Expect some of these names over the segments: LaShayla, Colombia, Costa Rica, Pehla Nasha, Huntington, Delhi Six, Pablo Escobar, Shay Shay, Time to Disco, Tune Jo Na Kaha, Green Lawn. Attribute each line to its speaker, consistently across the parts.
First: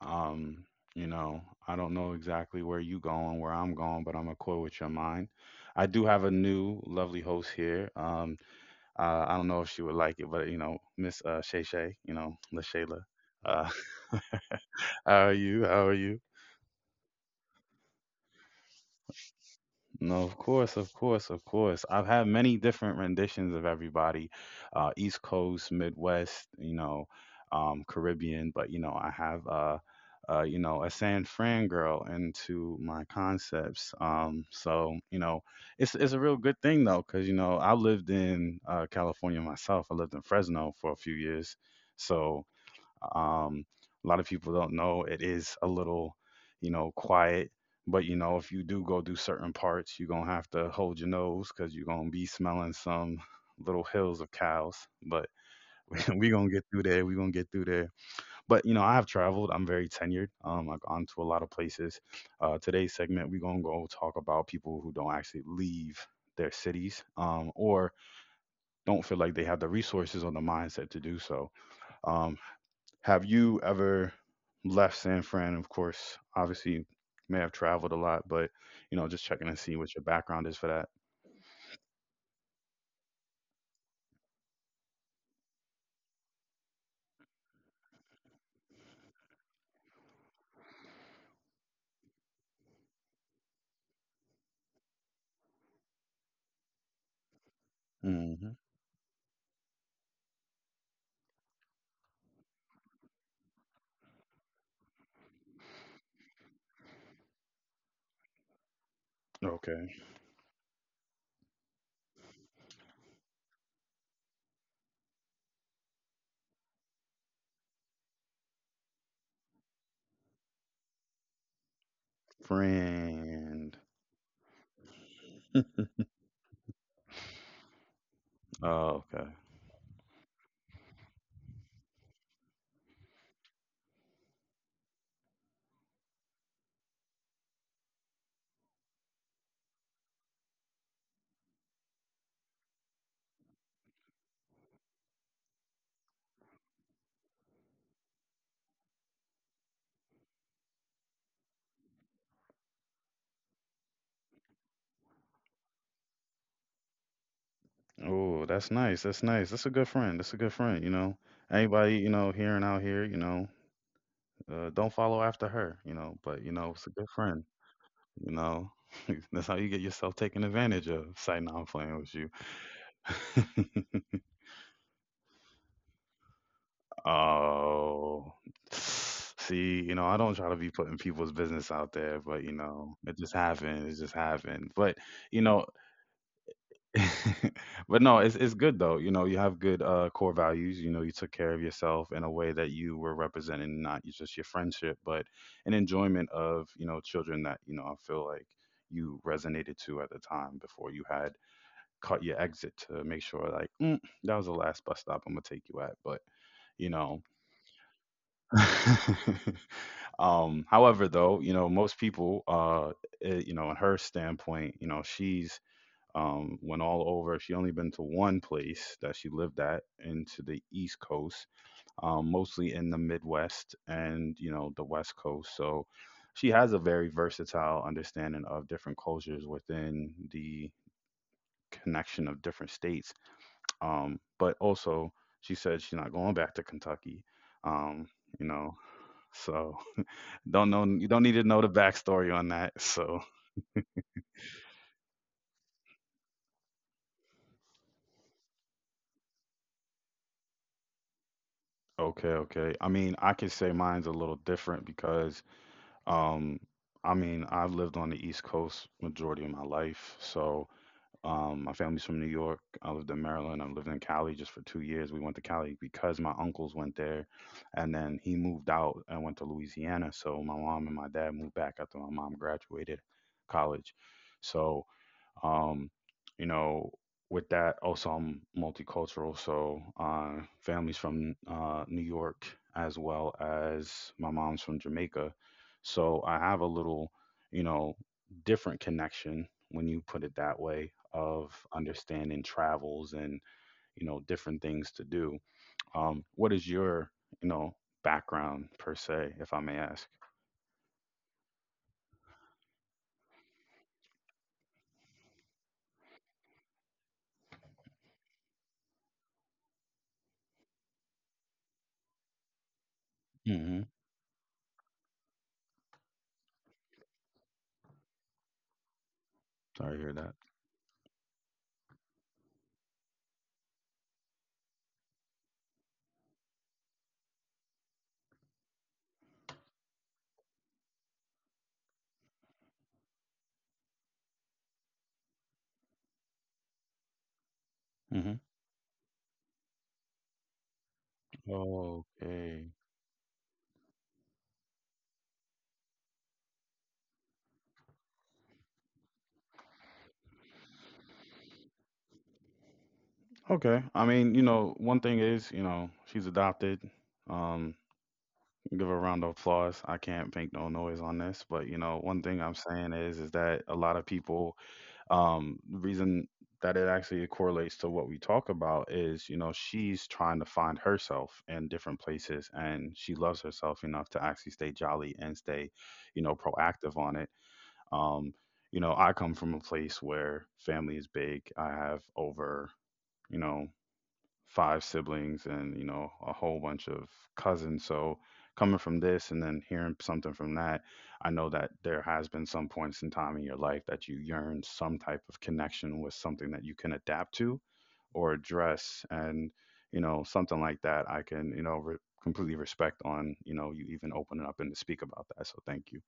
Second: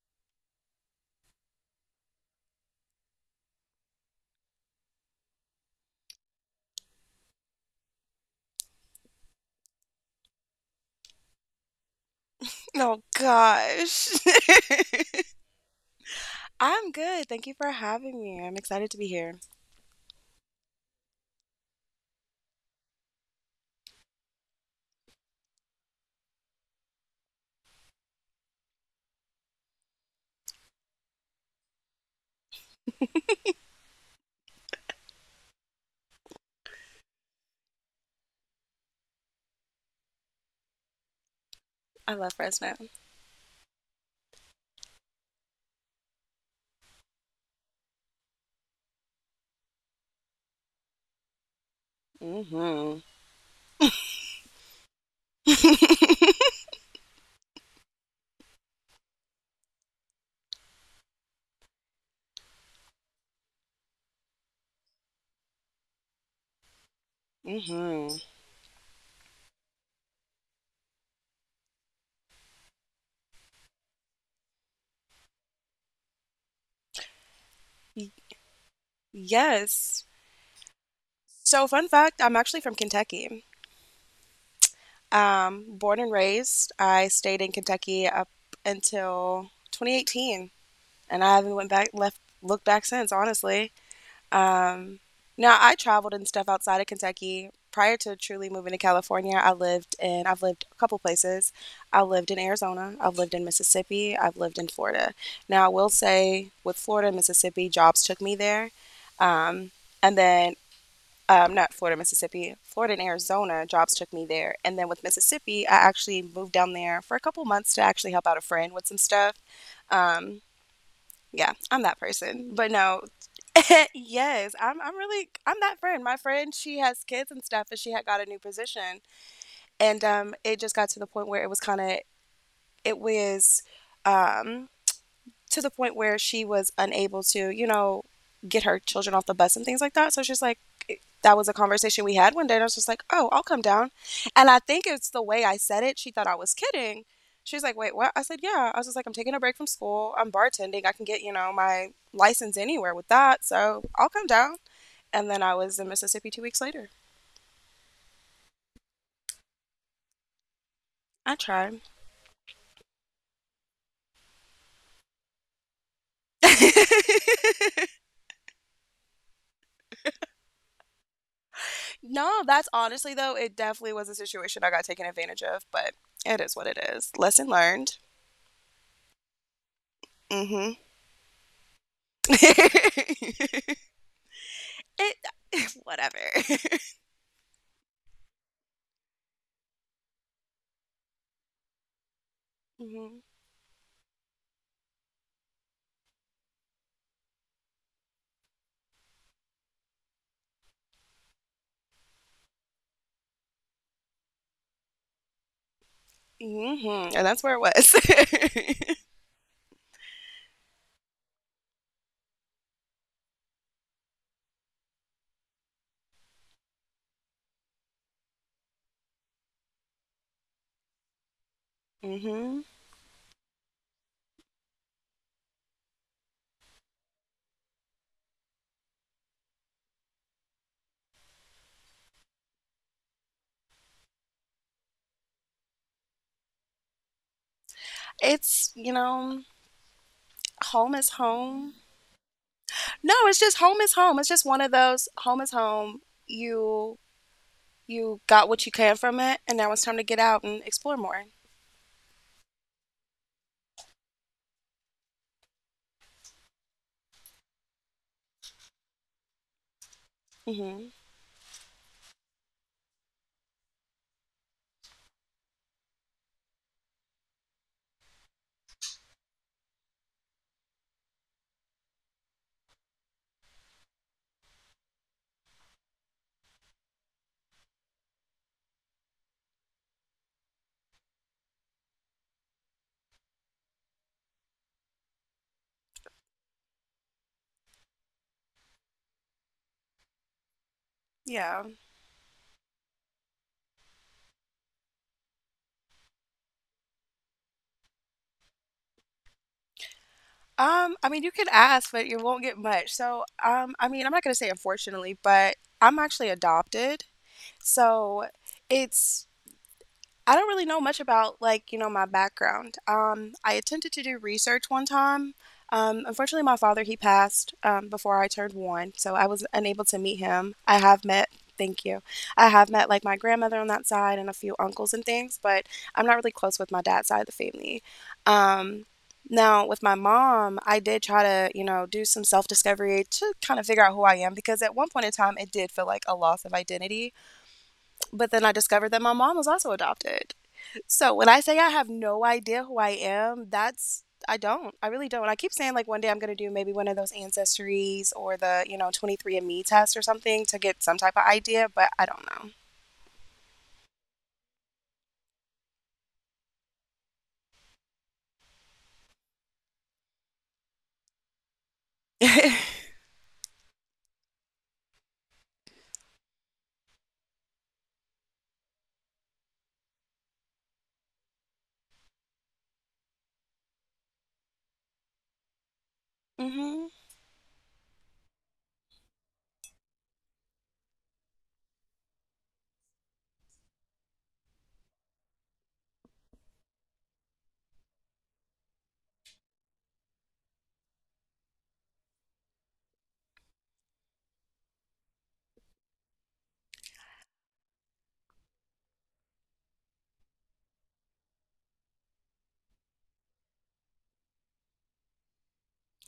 Speaker 1: You know, I don't know exactly where you going, where I'm going, but I'm gonna quit with your mind. I do have a new lovely host here. I don't know if she would like it, but you know, Miss Shay Shay, you know,
Speaker 2: Oh
Speaker 1: LaShayla. Uh,
Speaker 2: gosh.
Speaker 1: how are you? How are you?
Speaker 2: I'm good. Thank you for having me. I'm excited to be here.
Speaker 1: No, of course, of course, of course. I've had many different renditions of everybody, East Coast, Midwest, you know, Caribbean. But you know, I have you know, a San Fran girl into my concepts. So you know, it's a real good thing though, because you know, I lived in California myself. I lived in Fresno for a few years,
Speaker 2: I love
Speaker 1: so
Speaker 2: Fresno.
Speaker 1: um, a lot of people don't know it is a little, you know, quiet. But you know, if you do go do certain parts, you're gonna have to hold your nose because you're gonna be smelling
Speaker 2: Mhm.
Speaker 1: some little hills of cows. But we're gonna get through there. We're gonna get through there. But you know, I've traveled. I'm very tenured. I've gone to a lot of places. Today's segment, we're gonna go talk about people who don't actually leave their cities
Speaker 2: Mhm.
Speaker 1: or don't feel like they have the resources or the mindset to do so. Um, have you ever left San Fran? Of course, obviously, you may have traveled a lot, but you know, just checking to
Speaker 2: Yes.
Speaker 1: see what your background is for that.
Speaker 2: So fun fact, I'm actually from Kentucky. Born and raised. I stayed in Kentucky up until 2018, and I haven't went back left looked back since, honestly. Um, Now I traveled and stuff outside of Kentucky. Prior to truly moving to
Speaker 1: hmm
Speaker 2: California, I've lived a couple places. I lived in Arizona, I've lived in Mississippi, I've lived in Florida. Now I will say with Florida and Mississippi, jobs took me there. Um,
Speaker 1: Okay,
Speaker 2: and then not Florida, Mississippi, Florida and Arizona, jobs took me there. And then with Mississippi, I actually moved down there for a couple months to actually help out a friend with some stuff. Um, yeah, I'm that person. But no,
Speaker 1: friend.
Speaker 2: yes, I'm really I'm that friend. My friend, she has kids and stuff, and she had got a new position,
Speaker 1: Oh, okay.
Speaker 2: and it just got to the point where it was um to the point where she was unable to, you know, get her children off the bus and things like that. So she's like, that was a conversation we had one day, and I was just like, "Oh, I'll come down." And I think it's the way I said it. She thought I was kidding. She's like, "Wait, what?" I said, "Yeah." I was just like, "I'm taking a break from school. I'm bartending. I can get, you know, my license anywhere with that. So, I'll come down." And then I was in Mississippi 2 weeks later.
Speaker 1: Oh, that's nice. That's nice. That's a good friend. That's a good friend. You know,
Speaker 2: I tried.
Speaker 1: anybody you know here and out here, you know, don't follow after her. You know, but you know, it's a good friend. You know, that's how you get yourself taken advantage of. Say, no, I'm playing with
Speaker 2: No, that's honestly though, it definitely
Speaker 1: you.
Speaker 2: was a situation I got taken advantage of, but it is what it is. Lesson learned.
Speaker 1: Oh, see, you know, I don't try to
Speaker 2: Mm-hmm.
Speaker 1: be putting people's business out there, but you know, it just happened. It just happened. But
Speaker 2: it
Speaker 1: you know,
Speaker 2: Whatever.
Speaker 1: but no, it's good though. You know, you have good core values. You know, you took care of yourself in a way that you
Speaker 2: Mm-hmm.
Speaker 1: were representing not just your friendship, but an enjoyment of you know children that you know I feel like you resonated to at the time before you had cut your exit to make sure like mm, that was the last bus stop I'm gonna take you at, but you
Speaker 2: Mm-hmm. And
Speaker 1: know.
Speaker 2: that's where it was.
Speaker 1: However, though, you know, most people, you know, in her standpoint, you know, she's went all over. She only been to one place that she lived at into the East Coast,
Speaker 2: Mm-hmm.
Speaker 1: mostly in the Midwest and you know the West Coast. So she has a very versatile understanding of different cultures within the connection of different states. But also, she said she's not going back to Kentucky. Um, you
Speaker 2: It's,
Speaker 1: know,
Speaker 2: you know,
Speaker 1: so don't know.
Speaker 2: Home is
Speaker 1: You don't need to know
Speaker 2: home.
Speaker 1: the backstory on that.
Speaker 2: No,
Speaker 1: So
Speaker 2: it's just home is home. It's just one of those home is home. You you got what you can from it, and now it's time to get out and explore more.
Speaker 1: okay, okay. I mean, I could say mine's a little different because, um, I mean, I've lived on the East Coast majority of my life. So,
Speaker 2: Mm-hmm.
Speaker 1: my family's from New York. I lived in Maryland. I lived in Cali just for 2 years. We went to Cali because my uncles went there, and then he moved out and went to Louisiana. So my mom and my dad moved back after my mom graduated college. So, Um, you know, with that, also I'm multicultural, so families from New York as well as my mom's from Jamaica. So I have a little, you know, different connection when you put it that way of
Speaker 2: Yeah.
Speaker 1: understanding travels and you know different things to do. What is your, you know, background per se, if I may ask?
Speaker 2: I mean, you can ask, but you won't get much. So, I mean, I'm not gonna say unfortunately, but I'm actually adopted. So it's I don't really know much about, like, you know, my background. I
Speaker 1: hmm
Speaker 2: attempted to do research one time. Unfortunately, my father, he passed before I turned one, so I was unable to
Speaker 1: Sorry to
Speaker 2: meet
Speaker 1: hear that.
Speaker 2: him. Thank you. I have met, like, my grandmother on that side and a few uncles and things, but I'm not really close with my dad's side of the family. Um, Now, with my mom, I did try to, you know, do some self discovery to kind of figure out who I am, because at one point in time, it did feel like a loss of identity. But then
Speaker 1: hmm
Speaker 2: I discovered that my mom was also adopted. So when I say I have no idea
Speaker 1: Okay.
Speaker 2: who I am, that's I don't. I really don't. I keep saying, like, one day I'm gonna do maybe one of those ancestries or the 23andMe test or something to get some type of idea, but I don't know.
Speaker 1: Okay. I mean, you know, one thing is, you know, she's adopted. Um, give her a round of applause. I can't make no noise on this, but you know, one thing I'm saying is that a lot of people, the reason that it actually correlates to what we talk about is, you know, she's trying to find herself in different places, and she loves herself enough to actually stay jolly and stay, you know,
Speaker 2: Hmm.
Speaker 1: proactive on it. Um, you know, I come from a place where family is big. I have over, you know, five siblings and you know a whole bunch of cousins, so coming from this and then hearing something from that, I know that there has been some points in time in your life that you yearn some type of connection with something that you can adapt to or address, and you know something like that, I can you know completely respect on you know you even opening up and to speak about that, so thank you.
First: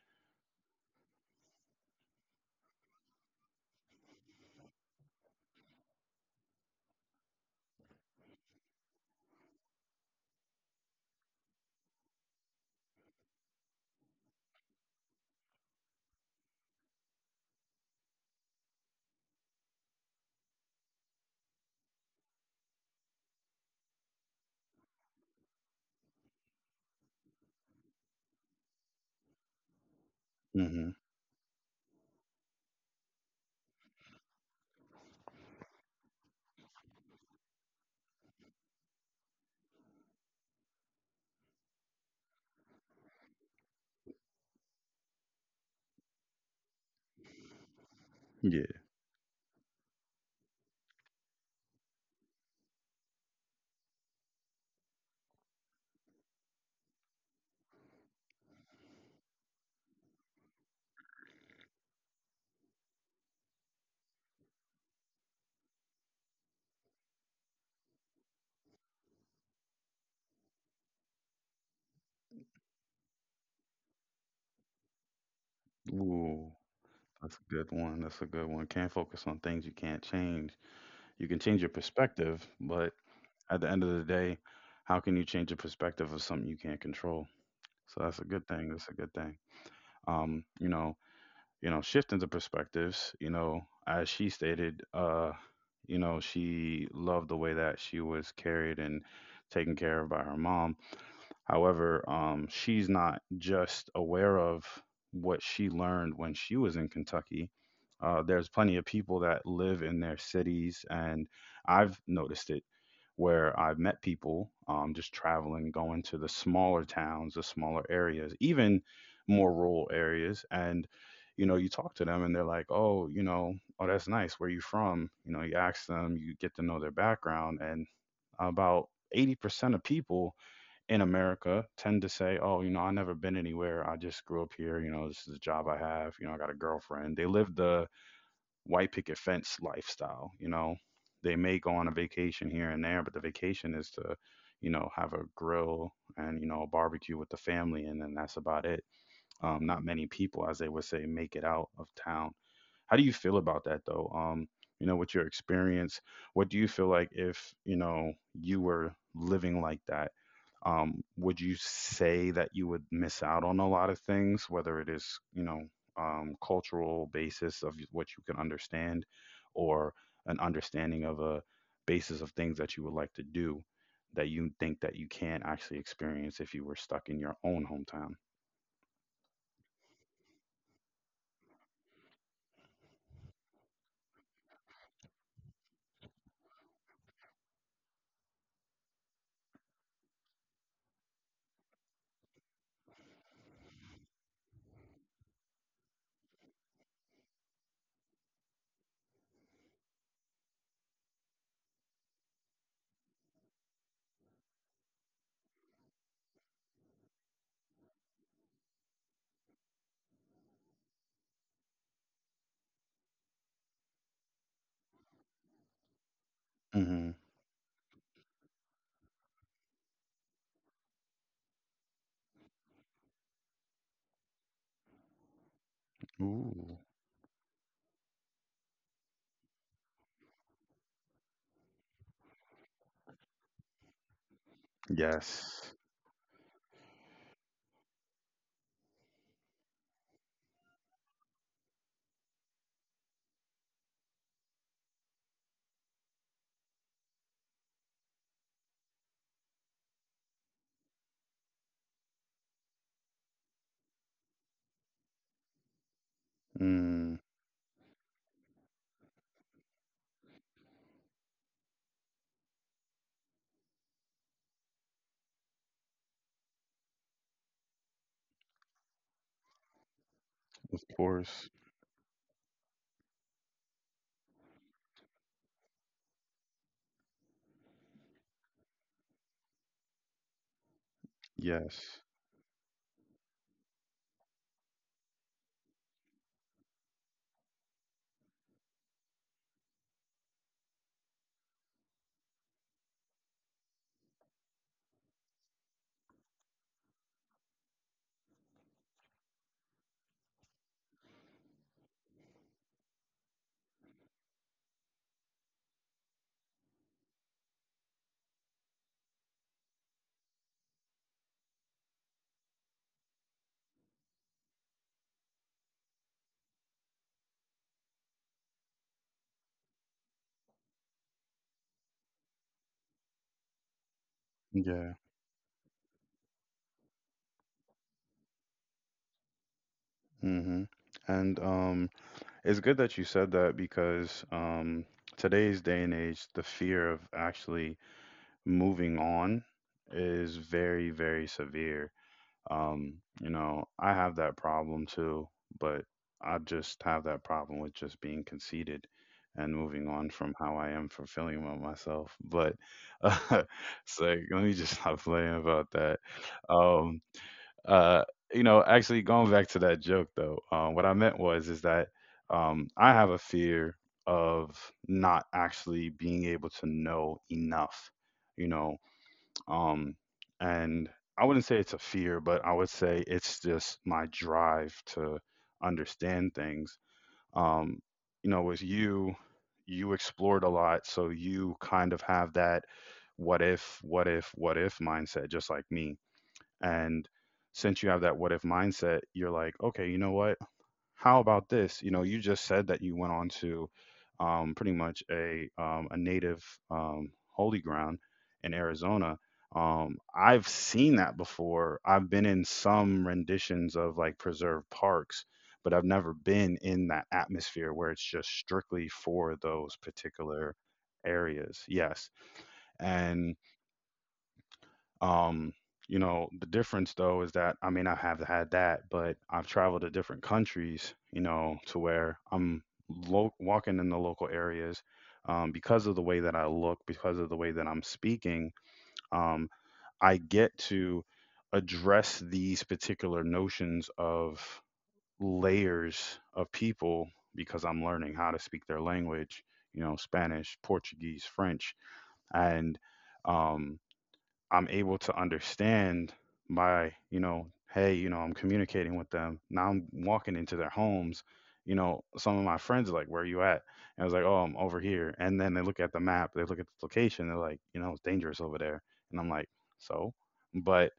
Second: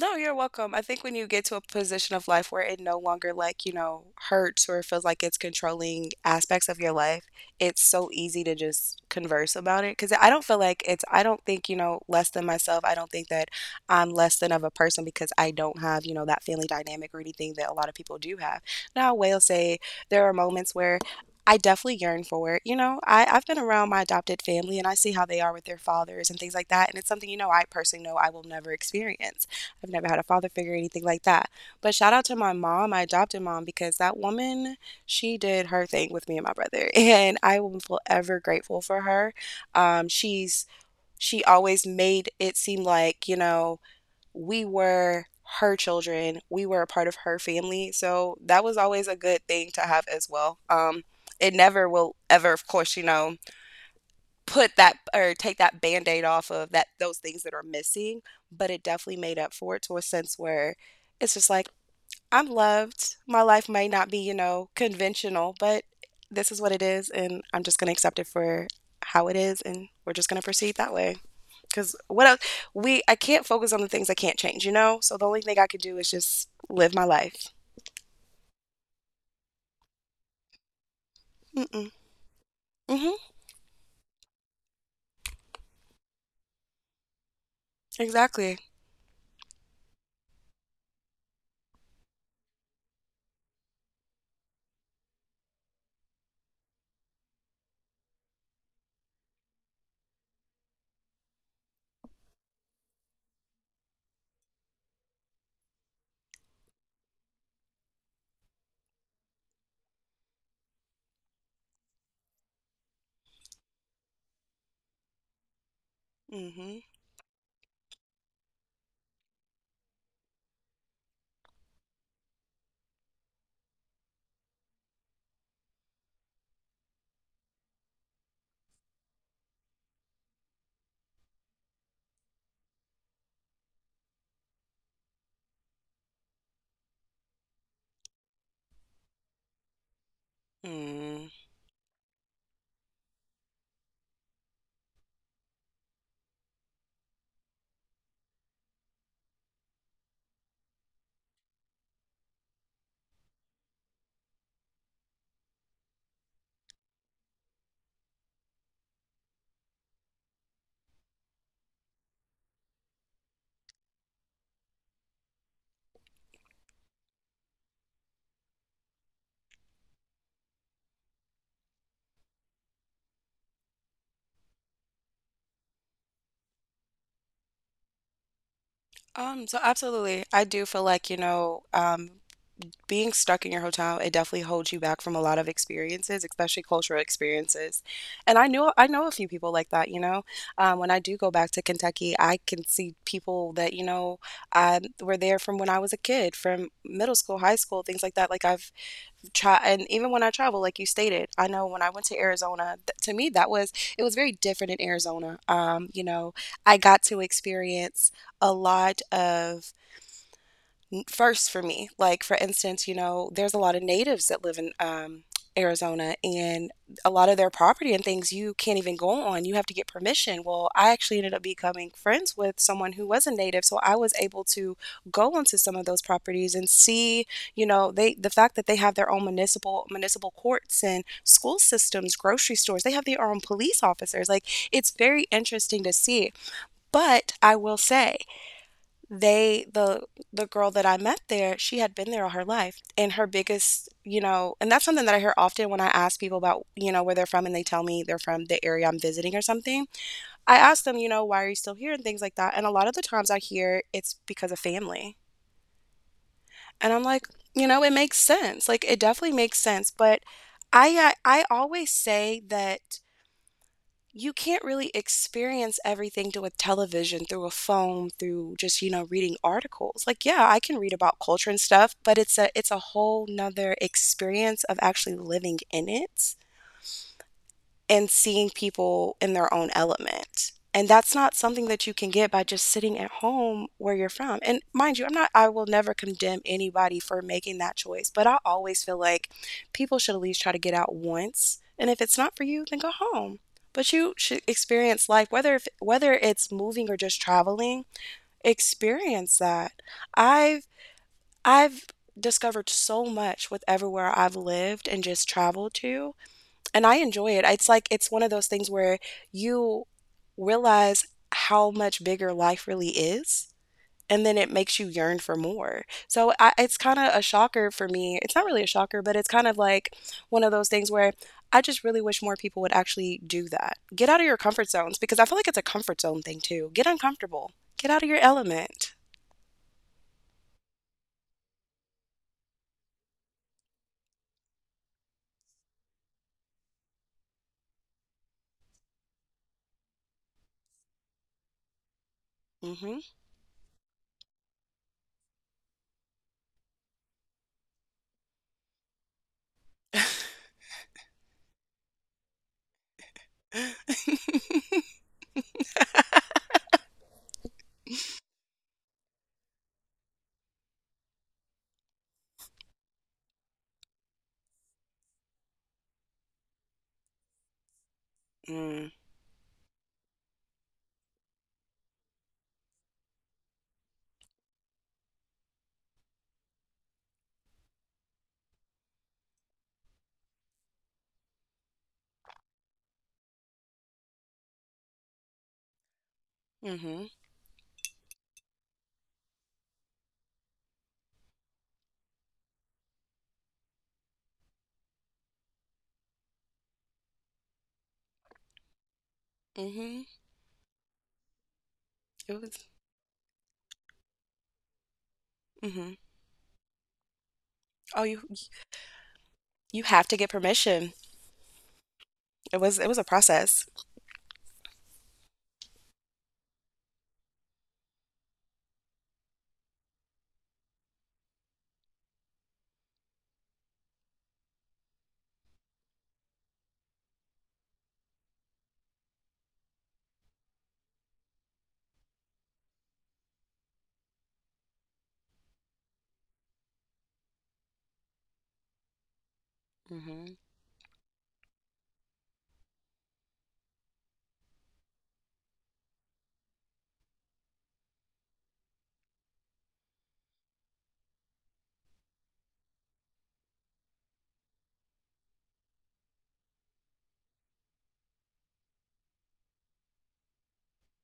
Speaker 2: No, you're welcome. I think when you get to a position of life where it no longer hurts or feels like it's controlling aspects of your life, it's so easy to just converse about it. Cause I don't feel like I don't think, less than myself. I don't think that I'm less than of a person because I don't have that family dynamic or anything that a lot of people do have. Now, I will say there are moments where I definitely yearn for it. You know, I've been around my adopted family, and I see how they are with their fathers and things like that. And it's something I personally know I will never experience. I've never had a father figure or
Speaker 1: hmm
Speaker 2: anything like that. But shout out to my mom, my adopted mom, because that woman, she did her thing with me and my brother, and I am forever grateful for her. Um, she's she always made it seem like, we were her children, we were a part of her family, so that was
Speaker 1: yeah
Speaker 2: always a good thing to have as well. It never will ever, of course, put that or take that band-aid off of that, those things that are missing, but it definitely made up for it to a sense where it's just like, I'm loved. My life may not be, you know, conventional, but this is what it is, and I'm just going to accept it for how it is, and we're just going to proceed that way. Cuz what else we I can't focus on the things I can't change, you know? So the only thing I could do is just
Speaker 1: Ooh,
Speaker 2: live my
Speaker 1: that's
Speaker 2: life.
Speaker 1: a good one, that's a good one. Can't focus on things you can't change. You can change your
Speaker 2: Mm-mm.
Speaker 1: perspective, but
Speaker 2: Mhm.
Speaker 1: at the end of the day, how can you change the perspective of something you can't control? So that's a good
Speaker 2: Exactly.
Speaker 1: thing. That's a good thing. Um, you know, you know, shifting the perspectives. You know, as she stated, you know, she loved the way that she was carried and taken care of by her mom. However, she's not just aware of what she learned when she was in Kentucky. There's plenty of people that live in their cities, and I've noticed it where I've met people just traveling, going to the
Speaker 2: Mhm.
Speaker 1: smaller towns, the smaller areas, even more rural areas. And, you know, you talk to them and they're like, oh, you know, oh, that's nice. Where you from? You know, you ask them, you get to know their background. And about 80% of people in America tend to say, "Oh, you know, I never been anywhere. I just grew up here. You know, this is a job I have. You know, I got a girlfriend." They live the white picket fence lifestyle. You know,
Speaker 2: Mm.
Speaker 1: they may go on a vacation here and there, but the vacation is to, you know, have a grill and you know a barbecue with the family, and then that's about it. Not many people, as they would say, make it out of town. How do you feel about that though? You know, with your experience, what do you feel like if, you know, you were living like that? Would you say that you would miss out on a lot of things, whether it is, you know, cultural basis of what you can understand or an understanding of a basis of things that you would like to do that you think that you can't actually experience if you were stuck in your own hometown?
Speaker 2: So absolutely. I do feel like, being stuck in your hotel, it definitely holds you back from a lot of experiences, especially cultural experiences. And I know a few people like that. When I do go back to Kentucky, I can see people that were there from when I was a kid, from middle school, high school, things like that. Like I've tried, and even when I travel, like you stated, I know when I went to Arizona, to me, it was very different in Arizona. I got to experience a lot of first for me. Like, for instance, there's a lot of natives that live in Arizona, and a
Speaker 1: Mm-hmm.
Speaker 2: lot of their property and things you can't even go on. You have to get permission. Well, I actually ended up becoming friends with someone who was a native, so I was able to go onto some of those properties and
Speaker 1: Ooh.
Speaker 2: see, the fact that they have their own municipal courts and school systems, grocery stores, they have their own police officers. Like, it's very
Speaker 1: Yes.
Speaker 2: interesting to see. But I will say, they the the girl that I met there, she had been there all her life. And her biggest, you know, and that's something that I hear often when I ask people about, where they're from and they tell me they're from the area I'm visiting or something. I ask them, you know, why are you still here and things like that. And a lot of the times I hear it's because of family. And I'm
Speaker 1: Mm,
Speaker 2: like, it makes sense. Like it definitely makes sense, but I always say that you can't really experience everything through a television, through a phone, through just reading articles. Like, yeah, I can
Speaker 1: of
Speaker 2: read about culture
Speaker 1: course.
Speaker 2: and stuff, but it's a whole nother experience of actually living in it and seeing people in their own element. And that's not something that you
Speaker 1: Yes.
Speaker 2: can get by just sitting at home where you're from. And mind you, I will never condemn anybody for making that choice, but I always feel like people should at least try to get out once. And if it's not for you, then go home. But you should experience life, whether if, whether it's moving or just traveling. Experience that. I've I've discovered so much with everywhere I've lived and just traveled to, and I enjoy it. It's like it's one of those things where you realize how much bigger life really is, and then it makes you yearn for more. So I, it's kind of a shocker for me. It's not really a shocker, but it's kind of like one of those things where I just really wish more people would actually do that. Get out of your comfort
Speaker 1: Yeah.
Speaker 2: zones, because I feel like it's a comfort zone thing too. Get uncomfortable. Get out of your element.
Speaker 1: Mm-hmm. And it's good that you said that because today's day and age, the fear of actually moving on is very, very severe.
Speaker 2: Mm-hmm.
Speaker 1: Um, you know, I have that problem too, but I just have that problem with just being conceited and moving on from how I am for feeling about myself. But uh, it's like, let me just stop playing about that. Um. Uh, you know, actually going back to that joke though, what I meant was is that I have a fear of not actually being able to know enough, you know,
Speaker 2: Mm,
Speaker 1: um, and I wouldn't say it's a fear, but I would say it's just my drive to understand things. Um, you know, with you, you explored a lot, so you kind of have that what if, what if, what if mindset, just like me,
Speaker 2: hmm. Mm.
Speaker 1: and since you have that what if mindset, you're like, okay, you know what? How about this? You know, you just said that you went on to pretty much a native holy ground in Arizona.
Speaker 2: Hmm. Hmm.
Speaker 1: I've seen that before. I've been
Speaker 2: It
Speaker 1: in
Speaker 2: was.
Speaker 1: some renditions of like preserved parks, but I've
Speaker 2: Hmm.
Speaker 1: never been in that atmosphere where
Speaker 2: Oh,
Speaker 1: it's
Speaker 2: you
Speaker 1: just strictly for those
Speaker 2: you have to get
Speaker 1: particular
Speaker 2: permission.
Speaker 1: areas. Yes,
Speaker 2: It was a
Speaker 1: and
Speaker 2: process.
Speaker 1: um, you know, the difference though is that I mean I have had that, but I've traveled to different countries, you know, to where I'm walking in the local areas because of the way that I look, because of the way that I'm speaking. Um, I get to address these particular notions of layers of people because I'm learning how to speak their language, you know,
Speaker 2: Mm-hmm.
Speaker 1: Spanish, Portuguese, French, and um, I'm able to understand by, you know, hey, you know, I'm communicating with them. Now I'm walking into their homes. You know, some of my friends are like, where are you at? And I was like, oh, I'm over here. And then they look at the map, they look at the location, they're like, you know, it's dangerous over there. And I'm like, so? But,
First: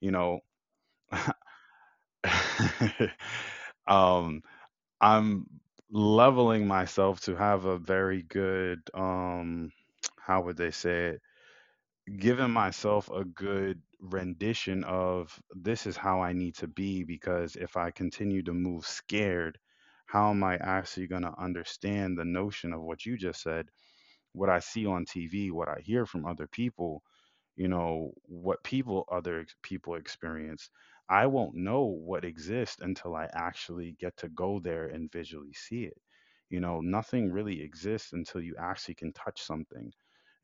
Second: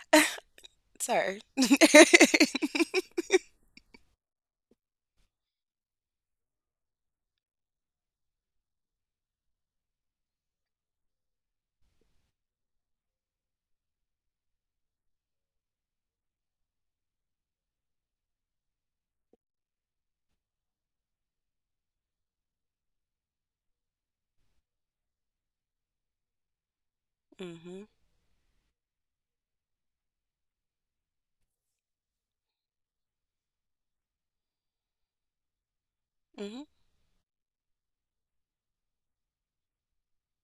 Speaker 1: you know,
Speaker 2: Sorry. Mm-hmm.
Speaker 1: um, I'm leveling myself to have a very good, how would they say it? Given myself a good rendition of this is how I need to be, because if I continue to move scared, how am I actually going to understand the notion of what you just said, what I see on TV, what I hear from other people, you know, what people people experience. I won't know what exists until I actually get to go there and visually see it. You
Speaker 2: Mm-hmm.
Speaker 1: know, nothing really exists until you actually can touch something.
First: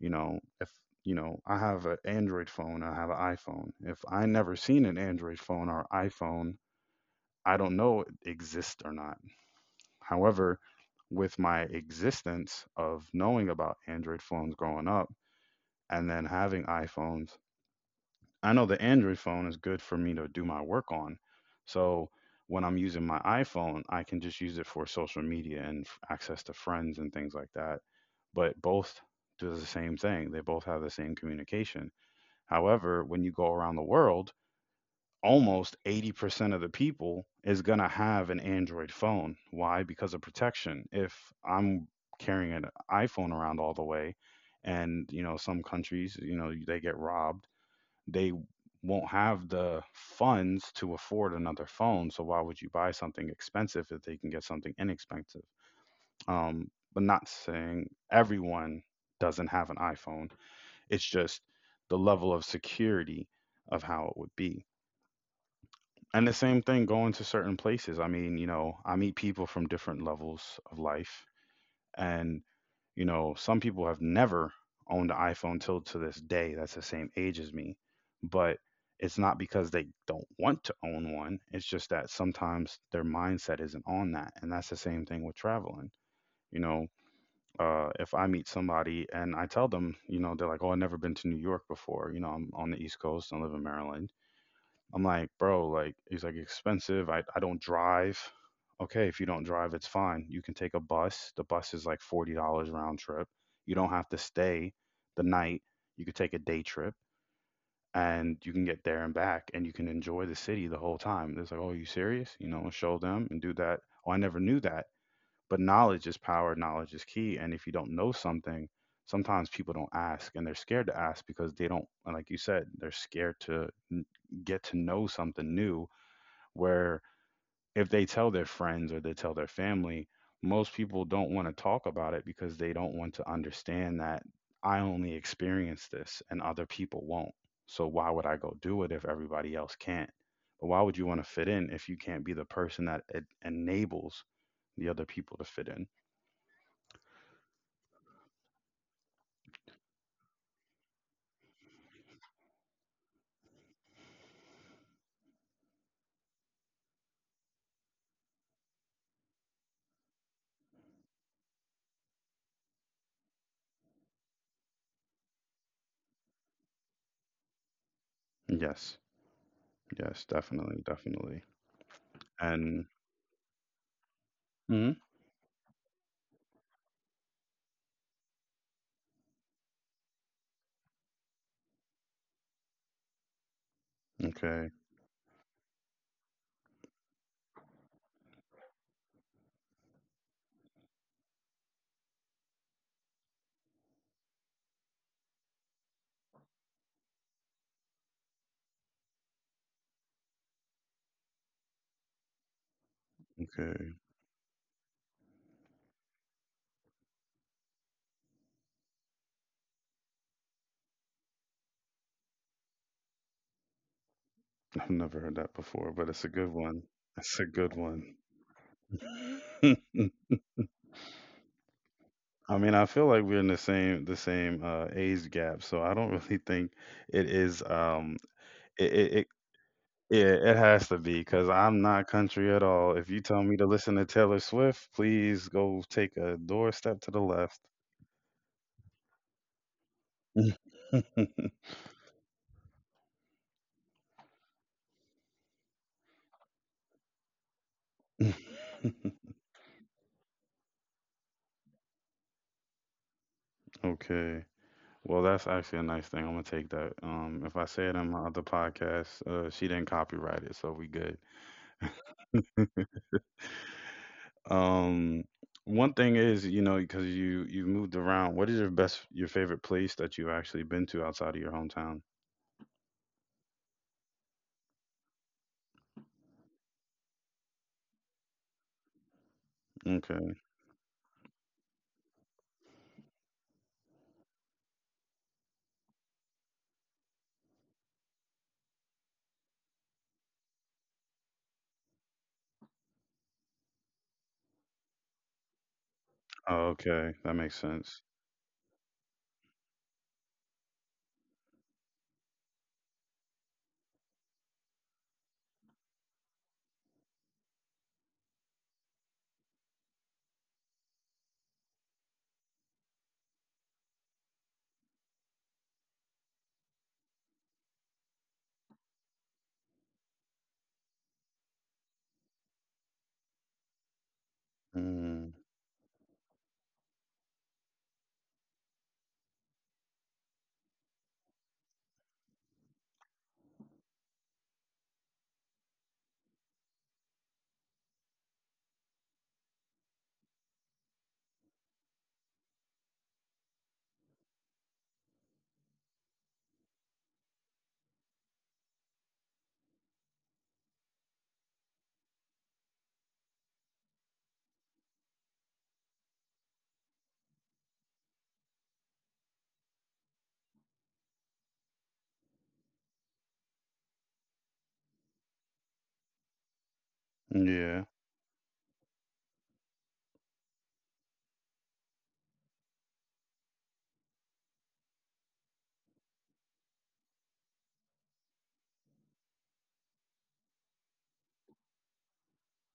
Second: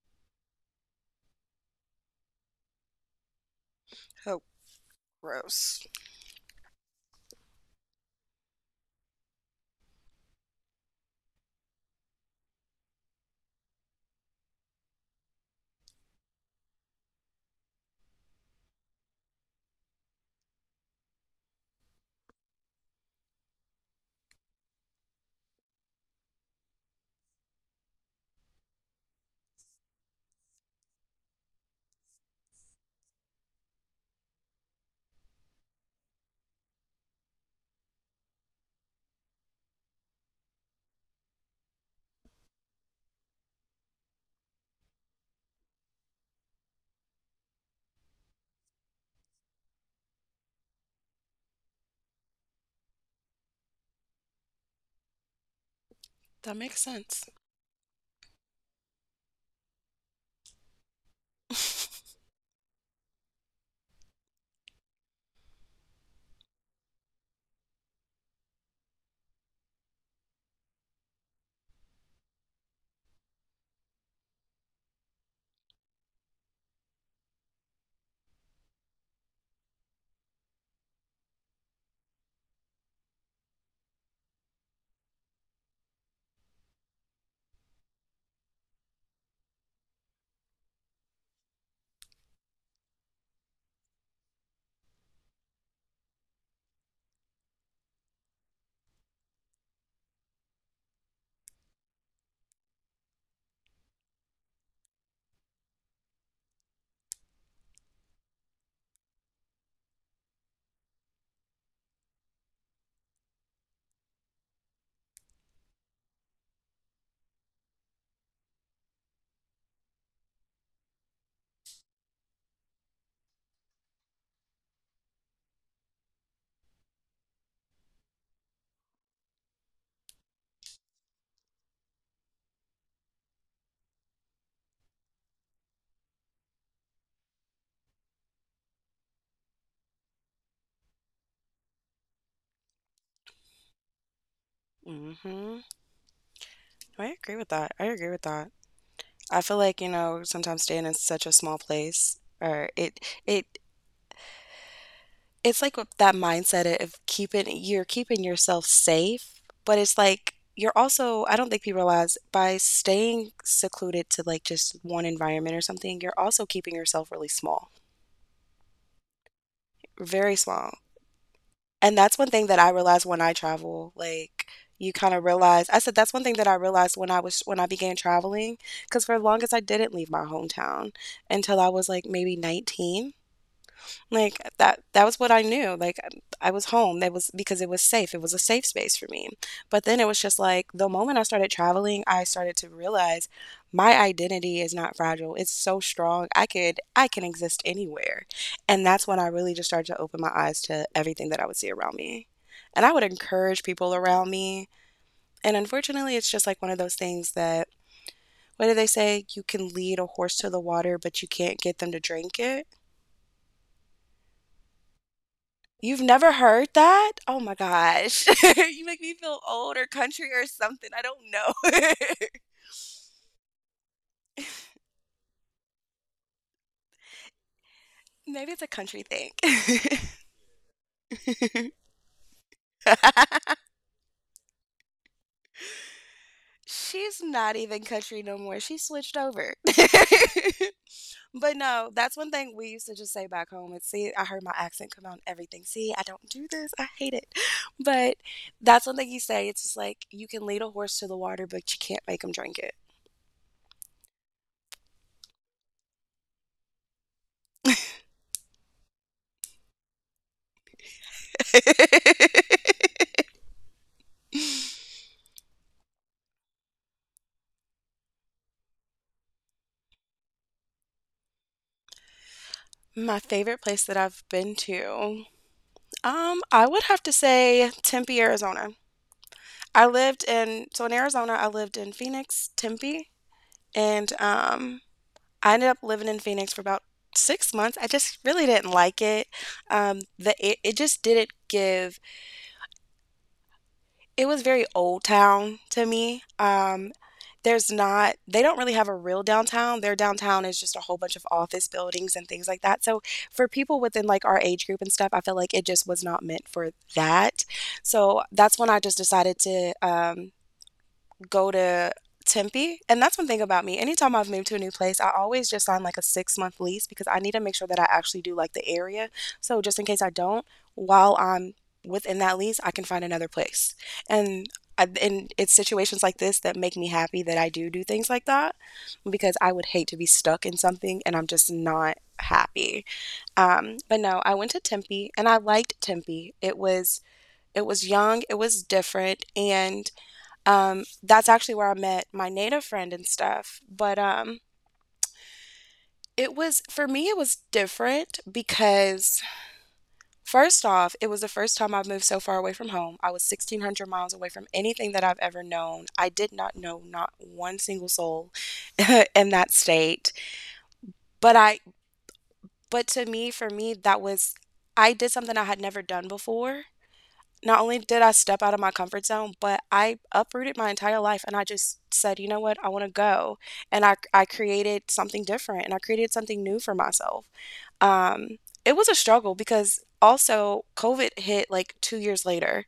Speaker 1: You know, if you know, I have an Android phone, I have an iPhone. If I
Speaker 2: Oh,
Speaker 1: never seen an Android phone or
Speaker 2: gross.
Speaker 1: iPhone, I don't know it exists or not. However, with my existence of knowing about Android phones growing up and then having iPhones, I know the Android phone is good for me to do my work on. So when I'm using my iPhone, I can just use it for social media and access to friends and things like that. But both do the same thing, they both have the same communication. However, when you go around the world, almost 80% of the people is going to have an Android phone. Why? Because of protection. If I'm carrying an iPhone around all the way and, you know, some countries, you know, they get robbed, they won't have the funds to afford another phone. So why would you buy something expensive if they can get something inexpensive?
Speaker 2: That
Speaker 1: Um,
Speaker 2: makes
Speaker 1: but not
Speaker 2: sense.
Speaker 1: saying everyone doesn't have an iPhone. It's just the level of security of how it would be. And the same thing going to certain places. I mean, you know, I meet people from different levels of life. And, you know, some people have never owned an iPhone till to this day. That's the same age as me. But it's not because they don't want to own one. It's just that sometimes their mindset isn't on that. And that's the same thing with traveling. You know, if I meet somebody and I tell them, you know, they're like, oh, I've never been to New York before. You know, I'm on the East Coast. I live in Maryland. I'm like, bro, like he's like expensive. I don't drive. Okay, if you don't drive, it's fine. You can take a bus. The bus is like $40 round trip. You don't have to stay the night. You could take a day trip and you can get there and back and you can enjoy the city the whole time. It's like, oh, you serious? You know, show them and do that. Oh, I never knew that. But knowledge is power, knowledge is key. And if you don't know something, sometimes people don't ask and they're scared to ask because they don't, like you said, they're scared to get to know something new, where if they tell their friends or they tell their family, most people don't want to talk about it because they don't want to understand that I only experience this and other people won't. So why would I go do it if everybody else can't? But why would you want to fit in if you can't be the person that it enables the other people to
Speaker 2: Mm-hmm.
Speaker 1: fit in?
Speaker 2: I agree with that. I agree with that. I feel like, you know, sometimes staying in such a small place, or it it's like with that mindset of keeping you're keeping yourself safe, but it's like you're also I don't think people realize by staying secluded to like just one environment or something, you're also keeping yourself really small.
Speaker 1: Yes, yes,
Speaker 2: Very small.
Speaker 1: definitely, definitely.
Speaker 2: And that's one thing that I
Speaker 1: And
Speaker 2: realized when I travel. Like
Speaker 1: mhm.
Speaker 2: you kind of realize, I said that's one thing that I realized when I was when I began traveling, because for the longest I didn't leave my hometown until I was like maybe 19. Like
Speaker 1: Okay,
Speaker 2: that was what I knew. Like I was home. That was because it was safe. It was a safe space for me. But then it was just like the moment I started traveling, I started to realize my identity is not fragile. It's so strong. I can exist anywhere. And that's when I really just started to open my eyes to everything that I would see around me. And I would encourage
Speaker 1: okay.
Speaker 2: people around me. And unfortunately, it's just like one of those things that, what do they say? You can lead a horse to the water, but you can't get them to drink it.
Speaker 1: I've never heard that before,
Speaker 2: You've
Speaker 1: but it's a
Speaker 2: never
Speaker 1: good
Speaker 2: heard
Speaker 1: one.
Speaker 2: that?
Speaker 1: It's a
Speaker 2: Oh my
Speaker 1: good one.
Speaker 2: gosh. You make me feel old or country or something. I don't know.
Speaker 1: I mean, I feel like we're in the same age gap, so I don't really think it is.
Speaker 2: Maybe it's a
Speaker 1: It,
Speaker 2: country
Speaker 1: it, it
Speaker 2: thing.
Speaker 1: yeah, it has to be because I'm not country at all. If you tell me to listen to Taylor Swift, please go take a doorstep to the
Speaker 2: She's
Speaker 1: left.
Speaker 2: not even country no more. She switched over. But no, that's one thing we used to just say back home. And see, I heard my accent come out and everything. See, I don't do this. I hate it. But that's one thing you say. It's just like you can lead a horse to the water, but you can't make him drink it.
Speaker 1: Okay. Well, that's actually a nice thing. I'm gonna take that. If I say it in my other podcast, she didn't copyright it, so we good. Um, One thing is, you know, because you've moved around. What is your best, your favorite place that you've actually been to outside of your hometown?
Speaker 2: My favorite place that I've been to. I would have to say Tempe, Arizona. I lived
Speaker 1: Okay.
Speaker 2: in, so in Arizona, I lived in Phoenix, Tempe, and I ended up living in Phoenix for about 6 months. I just really didn't like it. The It just didn't give. It was very old town to me.
Speaker 1: Oh, okay, that makes
Speaker 2: There's
Speaker 1: sense.
Speaker 2: not, they don't really have a real downtown. Their downtown is just a whole bunch of office buildings and things like that. So for people within like our age group and stuff, I feel like it just was not meant for that. So that's when I just decided to go to Tempe. And that's one thing about me. Anytime I've moved to a new place, I always just sign like a 6 month lease because I need to make sure that I actually do like the area. So just in case I don't, while I'm within that lease, I can find another place. And
Speaker 1: Mm,
Speaker 2: and it's situations like this that make me happy that I do do things like that because I would hate to be stuck in something and I'm just not happy. But no, I went to Tempe and I liked Tempe. It was young, it was different, and that's actually where I met my native friend and stuff. But it was, for me, it was different because, first off, it was the first time I've moved so far away from home. I was 1,600 miles away from anything that I've ever known. I did not know not one single soul in that state. But I, but to me, for me, that was, I did something I had never done before. Not
Speaker 1: yeah.
Speaker 2: only did I step out of my comfort zone, but I uprooted my entire life and I just said, you know what, I want to go. And I created something different and I created something new for myself. Um, it was a struggle because also COVID hit like 2 years later.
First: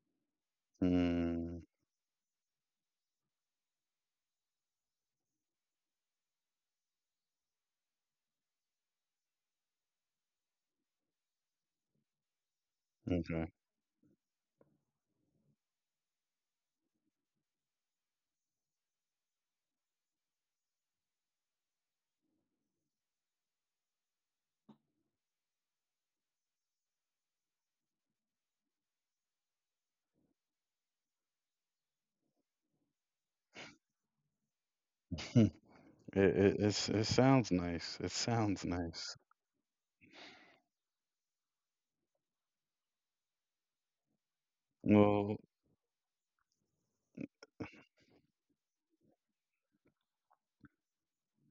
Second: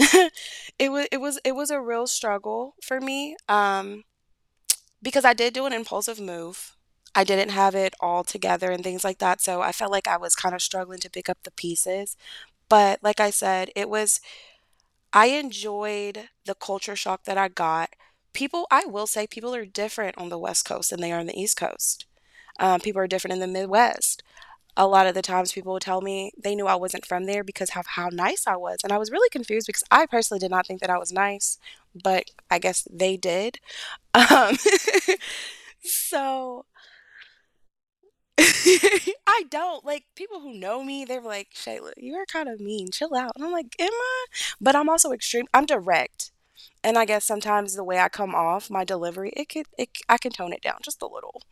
Speaker 2: it was it was it
Speaker 1: Mm,
Speaker 2: was a real struggle for me, because I did do an impulsive move. I didn't have it all together and things like that. So I felt like I was kind of struggling to pick up the pieces. But like I
Speaker 1: okay.
Speaker 2: said, it was, I enjoyed the culture shock that I got. People, I will say, people are different on the West Coast than they are on the East Coast. People are different in the Midwest. A lot of the times, people would tell me they knew I wasn't from there because of how nice I was. And I was really confused because I personally did not think that I was nice, but I guess they did. Um,
Speaker 1: It, it
Speaker 2: so
Speaker 1: it's it sounds nice. It sounds nice.
Speaker 2: I don't like people who know me. They're like, Shayla, you are kind of mean. Chill out. And I'm like, am I? But I'm also
Speaker 1: Well,
Speaker 2: extreme. I'm direct. And I guess sometimes the way I come off, my delivery, I can tone it down just a little.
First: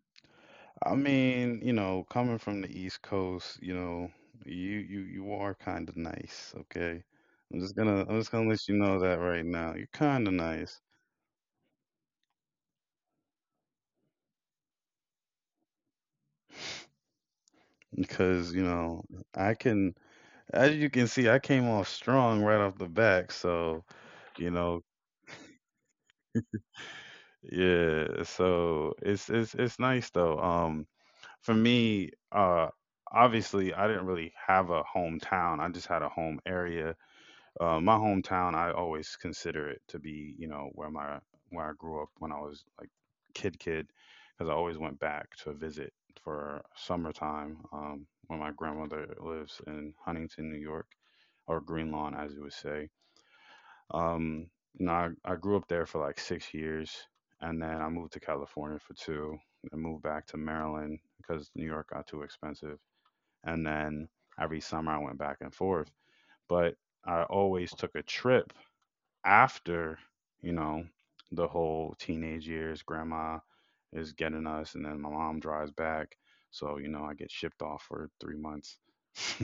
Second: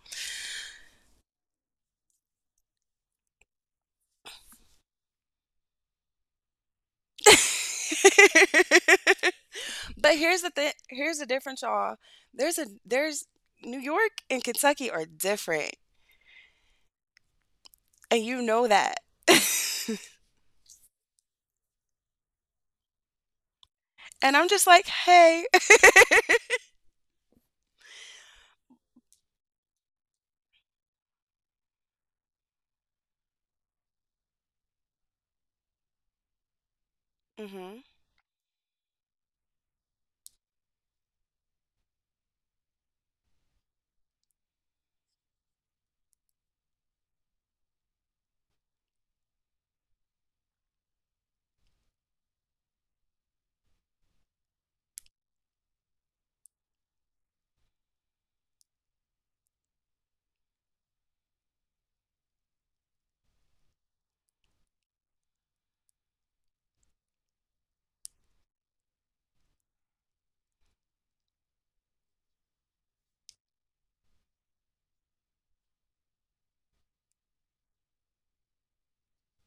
Speaker 1: I mean, you know, coming from the East Coast, you know, you are kind of nice, okay? I'm just gonna let you know that right now. You're
Speaker 2: But
Speaker 1: kind of
Speaker 2: here's the thing,
Speaker 1: nice.
Speaker 2: here's the difference, y'all. There's New York and Kentucky are different, and you
Speaker 1: Because, you
Speaker 2: know that.
Speaker 1: know, I can, as you can see, I came off strong right off the back. So,
Speaker 2: And I'm
Speaker 1: you
Speaker 2: just
Speaker 1: know,
Speaker 2: like, hey.
Speaker 1: yeah. So it's nice though. For me, obviously, I didn't really have a hometown. I just had a home area.
Speaker 2: Hmm.
Speaker 1: My hometown, I always consider it to be, you know, where I grew up when I was like kid, because I always went back to visit for summertime when my grandmother lives in Huntington, New York, or Green Lawn, as you would say. Um, you know, I grew up there for like 6 years, and then I moved to California for two, and moved back to Maryland because New York got too expensive, and then every summer I went back and forth, but I always took a trip after, you know, the whole teenage years grandma is getting us and then my mom drives back, so you know I get shipped off for 3 months.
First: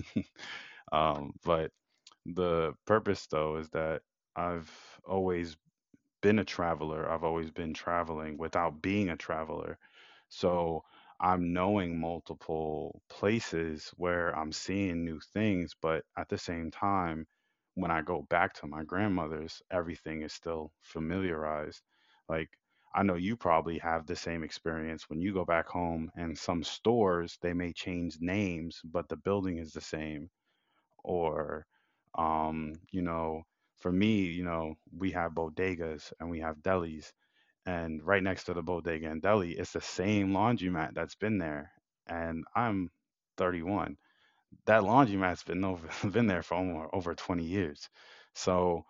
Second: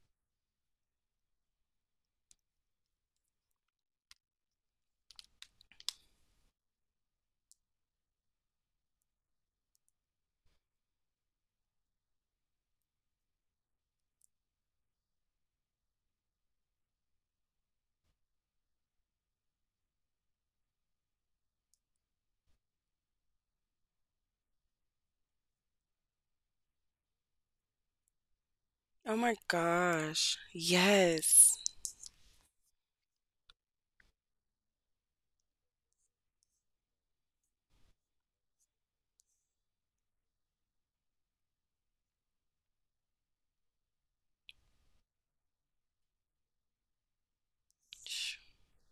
Speaker 1: But the purpose though is that I've always been a traveler. I've always been traveling without being a traveler. So I'm knowing multiple places where I'm seeing new things, but at the same time, when I go back to my grandmother's, everything is still familiarized. Like, I know you probably have the same experience when you go back home and some stores, they may change names, but the
Speaker 2: Oh my
Speaker 1: building is the same.
Speaker 2: gosh. Yes.
Speaker 1: Or you know, for me, you know, we have bodegas and we have delis, and right next to the bodega and deli, it's the same laundromat that's been there, and I'm 31. That laundromat's been over been there for over 20 years, so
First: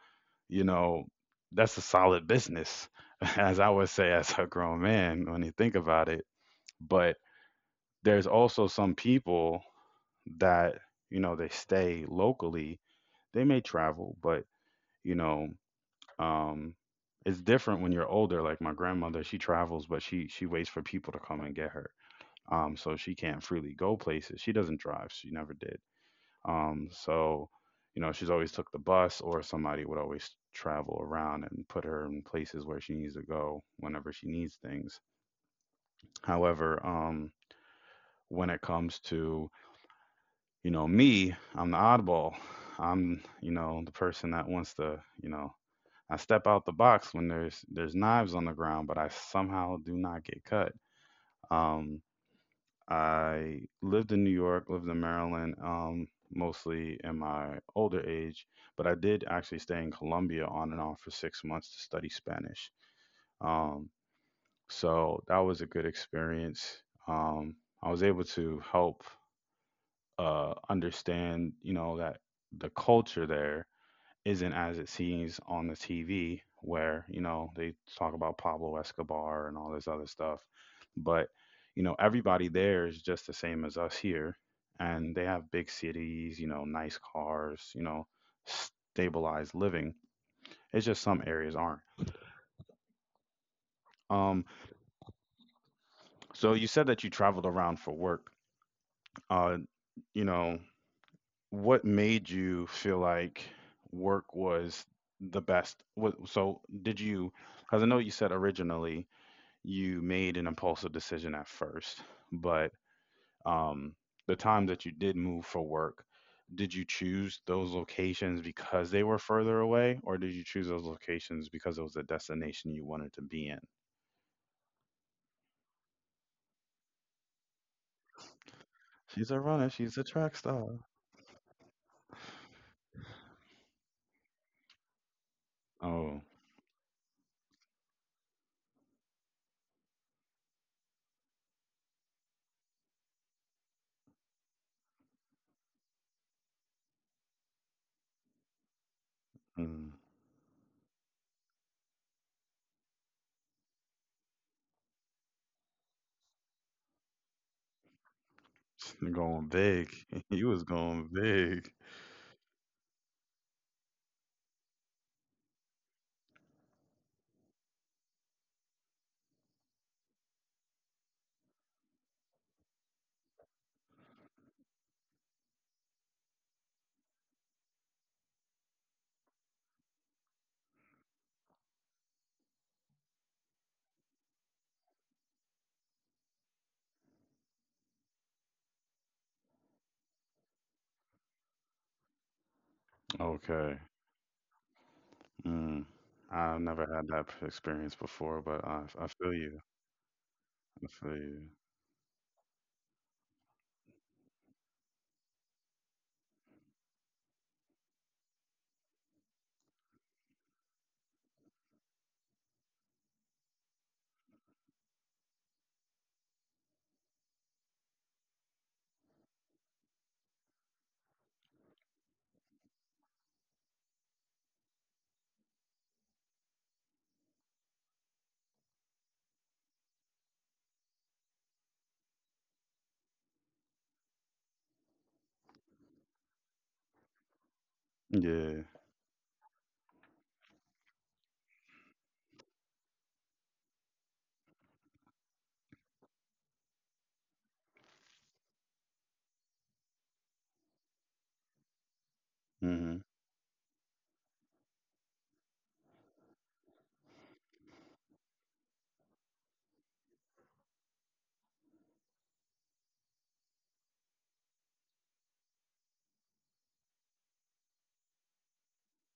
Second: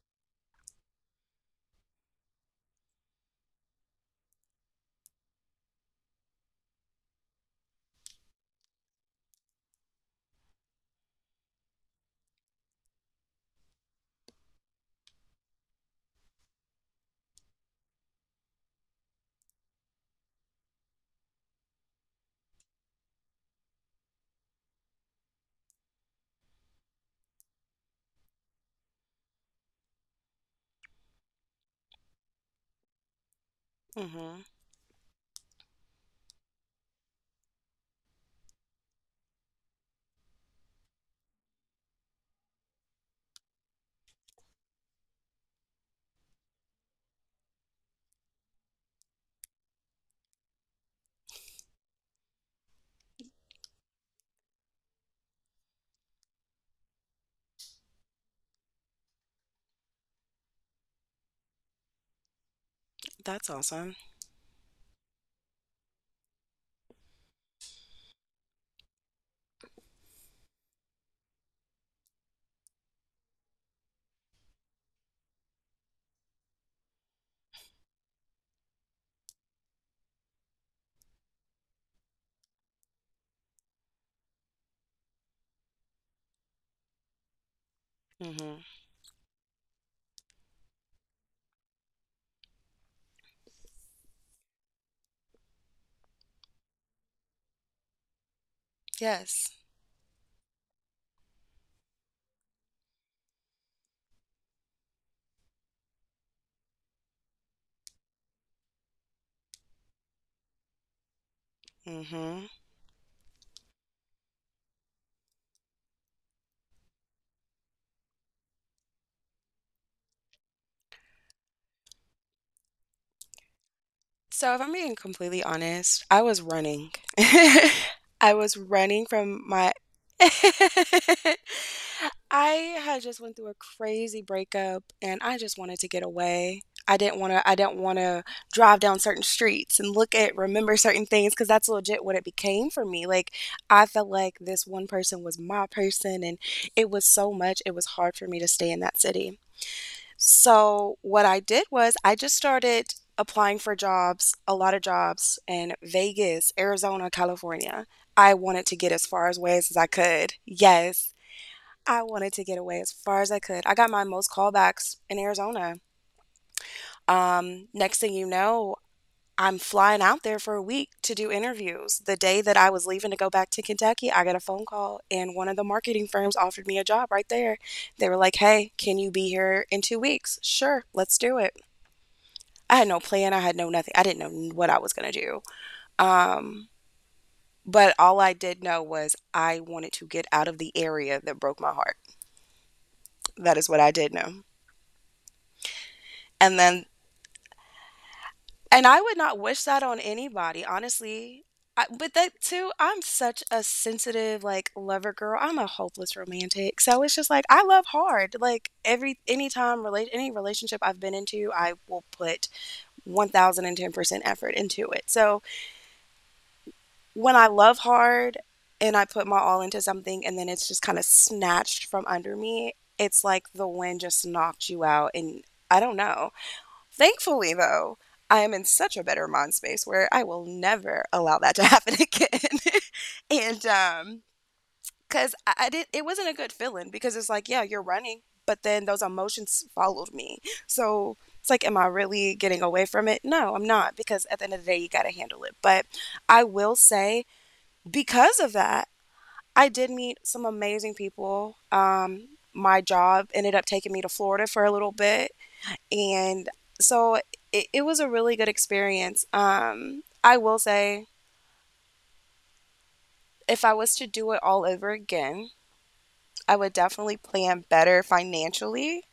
Speaker 1: you know, that's a solid business, as I would say, as a grown man when you think about it. But there's also some people that, you know, they stay locally, they may travel, but you know, um, it's different when you're older. Like my grandmother, she travels, but she waits for people to come and get her. So she can't freely go places. She doesn't drive. She never did. So you know, she's always took the bus, or somebody would always travel around and put her in places where she needs to go whenever
Speaker 2: mm
Speaker 1: she
Speaker 2: hmm
Speaker 1: needs things. However, when it comes to, you know, me, I'm the oddball. I'm, you know, the person that wants to, you know, I step out the box when there's knives on the ground, but I somehow do not get cut. Um, I lived in New York, lived in Maryland, mostly in my older age, but I did actually stay in Colombia on and off for 6 months to study Spanish.
Speaker 2: That's
Speaker 1: Um,
Speaker 2: awesome.
Speaker 1: so that was a good experience. Um, I was able to help understand, you know, that the culture there isn't as it seems on the TV, where you know they talk about Pablo Escobar and all this other stuff. But you know, everybody there is just the same as us here, and they have big cities, you know, nice cars, you know,
Speaker 2: Mm hmm
Speaker 1: stabilized living. It's just some areas aren't. Um, so you said that you traveled around for work.
Speaker 2: Yes.
Speaker 1: Uh, you know, what made you feel like work was the best? What, so did you? Because I know you said originally you made an impulsive decision at first,
Speaker 2: mm hmm
Speaker 1: but um, the time that you did move for work, did you choose those locations because they were further away, or did you choose those locations because it was a destination you wanted to be in?
Speaker 2: So if I'm being completely honest, I was running. I was running
Speaker 1: She's a
Speaker 2: from
Speaker 1: runner.
Speaker 2: my
Speaker 1: She's a track star.
Speaker 2: I had just went through a crazy breakup and I just wanted to get
Speaker 1: Oh,
Speaker 2: away. I didn't want to drive down certain streets and look at remember certain things cuz that's legit what it became for me. Like I felt like this one person was my person and it was hard for me to stay in that city.
Speaker 1: mm.
Speaker 2: So what I did was I just started applying for jobs, a lot of jobs in Vegas, Arizona, California. I wanted to get as far
Speaker 1: Going
Speaker 2: away as I
Speaker 1: big.
Speaker 2: could.
Speaker 1: You was going
Speaker 2: Yes,
Speaker 1: big.
Speaker 2: I wanted to get away as far as I could. I got my most callbacks in Arizona. Next thing you know, I'm flying out there for a week to do interviews. The day that I was leaving to go back to Kentucky, I got a phone call and one of the marketing firms offered me a job right there. They were like, "Hey, can you be here in 2 weeks?" Sure, let's do it. I had no plan. I had no nothing. I didn't know what I was going to do. Um, but all I did know was I wanted to get out of the area that broke my heart. That is
Speaker 1: Okay.
Speaker 2: what I did know.
Speaker 1: Mm.
Speaker 2: And
Speaker 1: I've never
Speaker 2: then,
Speaker 1: had that experience before, but I,
Speaker 2: and I
Speaker 1: I
Speaker 2: would
Speaker 1: feel
Speaker 2: not
Speaker 1: you.
Speaker 2: wish that on anybody,
Speaker 1: I
Speaker 2: honestly.
Speaker 1: feel
Speaker 2: But that too, I'm such a sensitive, like lover girl. I'm a hopeless romantic, so it's just like I love hard. Like every anytime relate any relationship I've been into, I will put 1,010% effort into it. So when I love hard and I put my all into something and then it's just kind of snatched from under me, it's like the wind just knocked you out. And I don't know. Thankfully, though, I am in such a better mind space where I will never allow that to happen again. And because I did, it wasn't a good feeling because it's like, yeah, you're running,
Speaker 1: you.
Speaker 2: but then those emotions followed me. So it's like, am I really getting away from it? No, I'm not, because at the end of the day, you got to handle it. But I will say because of that, I did meet some amazing people. My
Speaker 1: Yeah.
Speaker 2: job ended up taking me to Florida for a little bit. And so it was a really good experience. I will say, if I was to do it all over again, I would definitely plan better financially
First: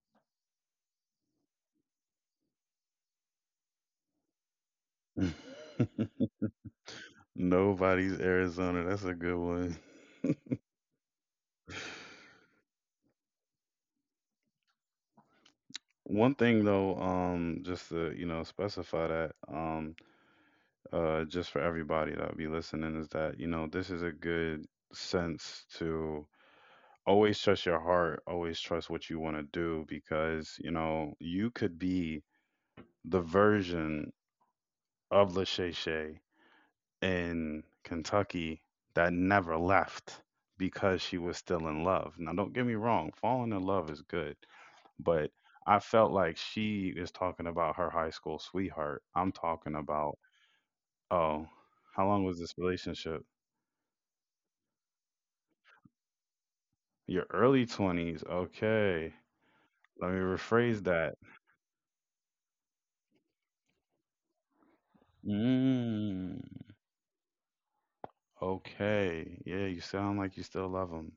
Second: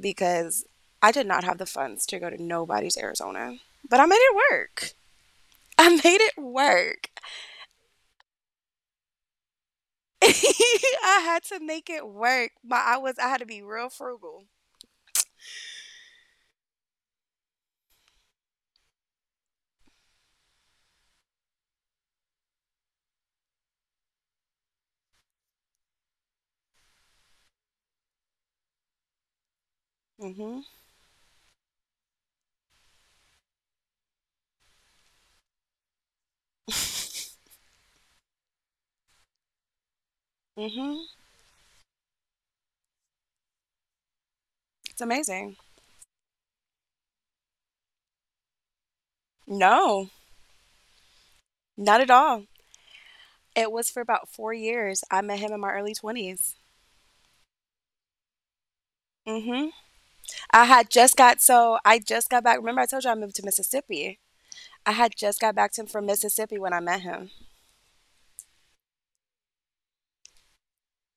Speaker 2: because I did not have the funds to go to nobody's Arizona. But I made it work.
Speaker 1: Hmm.
Speaker 2: I made it work.
Speaker 1: Nobody's Arizona. That's a good one.
Speaker 2: I had to make it work. My I was I had to be real frugal.
Speaker 1: One thing though, just to, you know, specify that, just for everybody that would be listening is that, you know, this is a good sense to always trust your heart, always trust what you want to do because,
Speaker 2: Hmm.
Speaker 1: you know, you could be the version of Lachey in Kentucky that never left because
Speaker 2: Hmm.
Speaker 1: she was still in love. Now, don't get me wrong, falling in love is good,
Speaker 2: It's
Speaker 1: but
Speaker 2: amazing.
Speaker 1: I felt like she is talking about her high school sweetheart. I'm talking
Speaker 2: No,
Speaker 1: about, oh,
Speaker 2: not
Speaker 1: how
Speaker 2: at
Speaker 1: long was
Speaker 2: all.
Speaker 1: this relationship?
Speaker 2: It was for about 4 years. I met him in my early 20s.
Speaker 1: Your early 20s. Okay.
Speaker 2: Hmm.
Speaker 1: Let me
Speaker 2: I
Speaker 1: rephrase
Speaker 2: had
Speaker 1: that.
Speaker 2: just got, so I just got back. Remember, I told you I moved to Mississippi. I had just got back to him from
Speaker 1: Mm,
Speaker 2: Mississippi when I met him.
Speaker 1: okay. Yeah, you sound like you still love him.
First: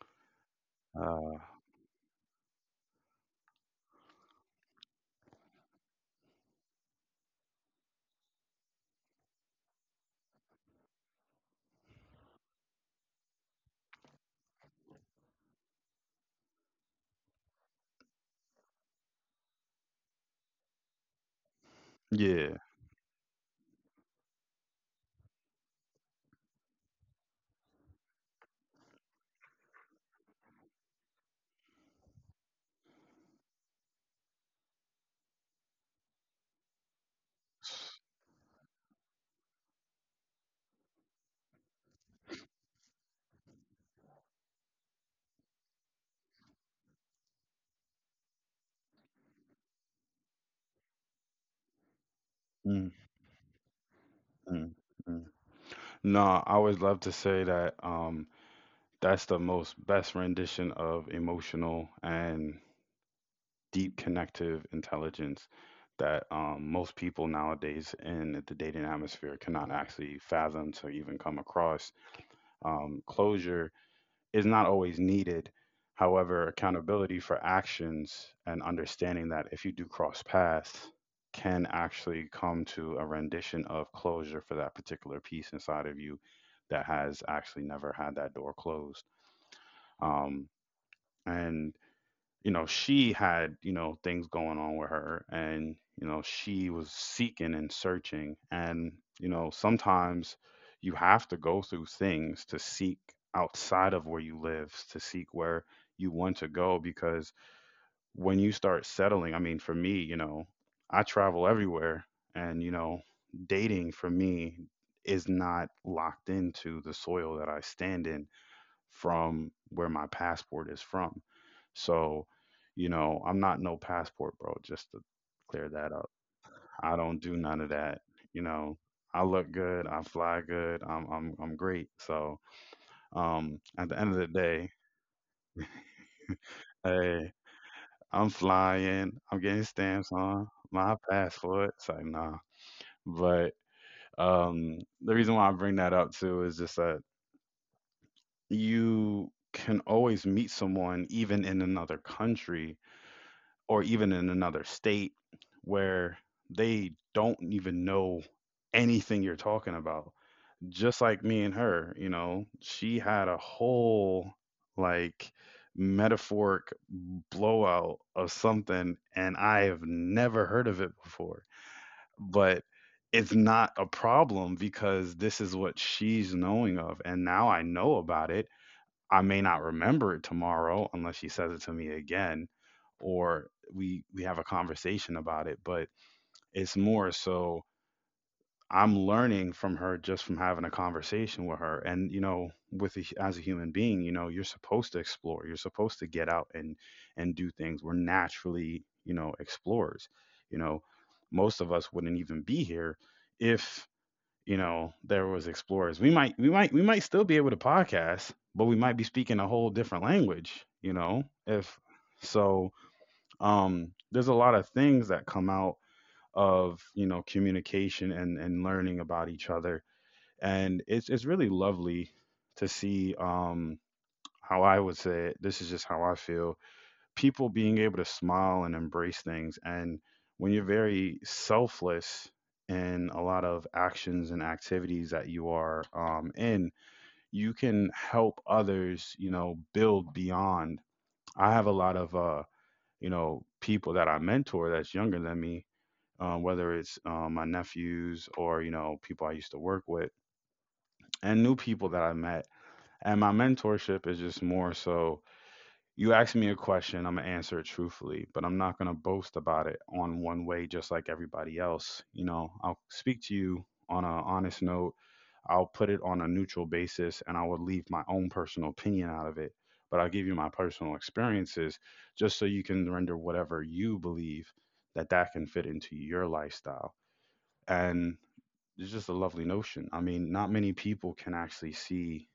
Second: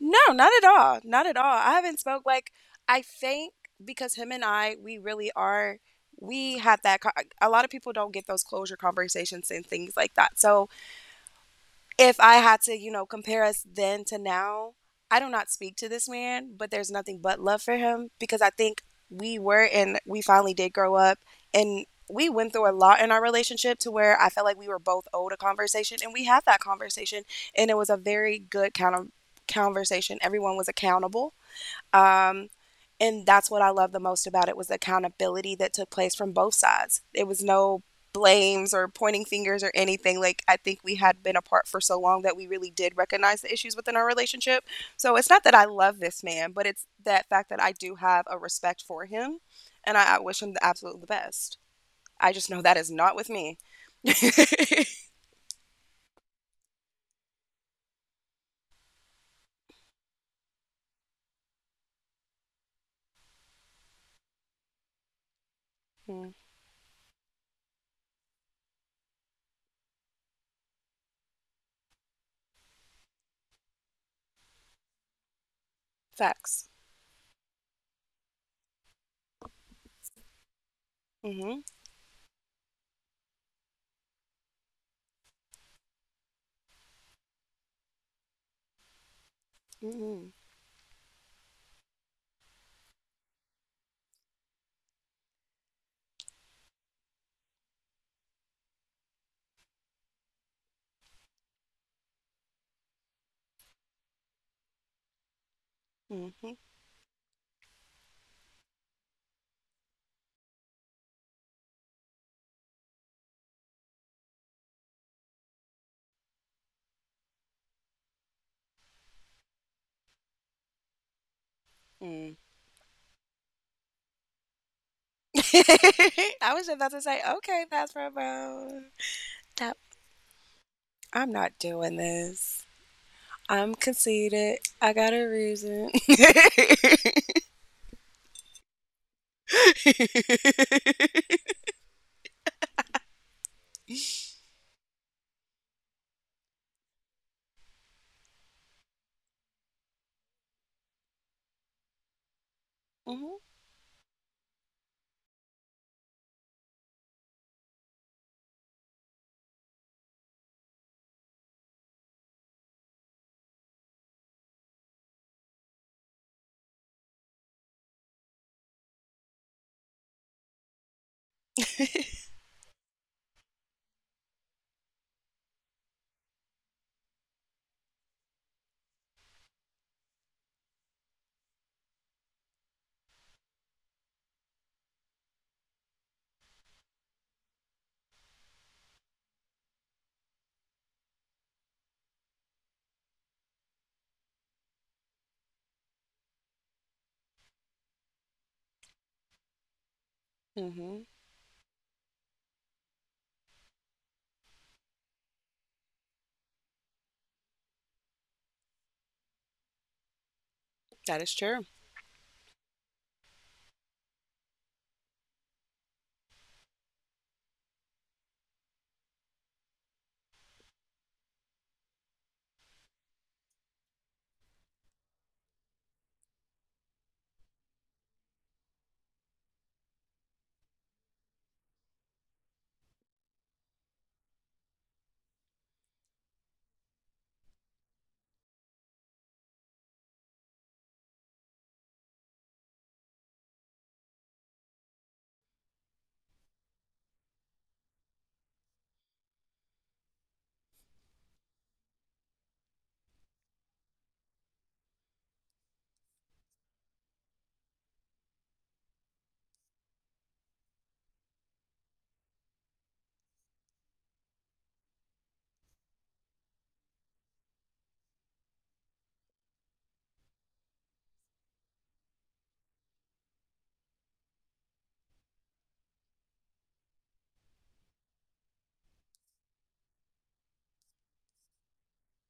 Speaker 2: No, not at all. Not at
Speaker 1: Uh,
Speaker 2: all. I haven't spoke like, I think because him and I, we really are. We had that. Co- a lot of people don't get those closure conversations and things like that. So if I had to, you know, compare us then to now, I do not speak to this man, but there's nothing but love for him because I think we were and we finally did grow up and we went
Speaker 1: yeah.
Speaker 2: through a lot in our relationship to where I felt like we were both owed a conversation and we had that conversation and it was a very good kind of conversation. Everyone was accountable, um, and that's what I love the most about it was the accountability that took place from both sides. It was no blames or pointing fingers or anything. Like I think we had been apart for so long that we really did recognize the issues within our relationship. So it's not that I love this man, but it's that fact that I do have a respect for him, and I wish him the absolute best. I just know that is
Speaker 1: Mm,
Speaker 2: not with me.
Speaker 1: mm, mm. No, I always love to say that that's the most best rendition of emotional and deep connective intelligence that
Speaker 2: Mm.
Speaker 1: most people nowadays in the dating atmosphere cannot actually fathom to even come across. Closure is not always needed. However,
Speaker 2: Facts.
Speaker 1: accountability for actions and understanding that if you do cross paths,
Speaker 2: Mm-hmm.
Speaker 1: can actually come to a rendition of closure for that particular piece inside of you that has actually never had that door closed.
Speaker 2: Mm-hmm.
Speaker 1: Um, and you know, she had, you know, things going on with her and, you know, she was seeking and searching. And, you know, sometimes you have to go through things to seek outside of where you live, to seek where you want
Speaker 2: Mm-hmm.
Speaker 1: to go. Because when you start settling, I mean, for me, you know, I travel everywhere and, you know, dating for me is not locked into the soil that I stand in from where my passport is from. So,
Speaker 2: Mm.
Speaker 1: you know, I'm not no passport, bro, just to clear that up.
Speaker 2: I was just about to
Speaker 1: I
Speaker 2: say,
Speaker 1: don't do
Speaker 2: okay,
Speaker 1: none of
Speaker 2: pass for
Speaker 1: that.
Speaker 2: a
Speaker 1: You know,
Speaker 2: bone.
Speaker 1: I look
Speaker 2: That
Speaker 1: good, I fly good, I'm
Speaker 2: I'm
Speaker 1: I'm
Speaker 2: not
Speaker 1: I'm great.
Speaker 2: doing
Speaker 1: So,
Speaker 2: this. I'm
Speaker 1: at the end of the
Speaker 2: conceited.
Speaker 1: day,
Speaker 2: I got a reason.
Speaker 1: hey, I'm flying, I'm getting stamps on my passport. It's like, nah. But The reason why I bring that up too is just that you can always meet someone even in another country
Speaker 2: Hmm,
Speaker 1: or even in another state where they don't even know anything you're talking about. Just like me and her, you know, she had a whole like metaphoric blowout of something, and I've never heard of it before. But it's not a problem because this is what she's knowing of. And now I know about it. I may not remember it tomorrow unless she says it to me again or we have a conversation about it, but it's more so I'm learning from her just from having a conversation with her. And you know, as a human being, you know, you're supposed to explore. You're supposed to get out and do things. We're naturally, you know, explorers. You know,
Speaker 2: hmm.
Speaker 1: most of us wouldn't even be here if, you know, there was explorers. We might we might still be able to podcast, but we might be speaking a whole different language, you know,
Speaker 2: That is true.
Speaker 1: if so there's a lot of things that come out of, you know, communication and learning about each other. And it's really lovely to see how I would say it. This is just how I feel, people being able to smile and embrace things. And when you're very selfless in a lot of actions and activities that you are in, you can help others, you know, build beyond. I have a lot of, you know, people that I mentor that's younger than me, whether it's my nephews or, you know, people I used to work with and new people that I met. And my mentorship is just more so, you ask me a question, I'm gonna answer it truthfully, but I'm not gonna boast about it on one way just like everybody else. You know, I'll speak to you on an honest note, I'll put it on a neutral basis, and I will leave my own personal opinion out of it. But I'll give you my personal experiences just so you can render whatever you believe that that can fit into your lifestyle. And it's just a lovely notion. I mean, not many people can actually see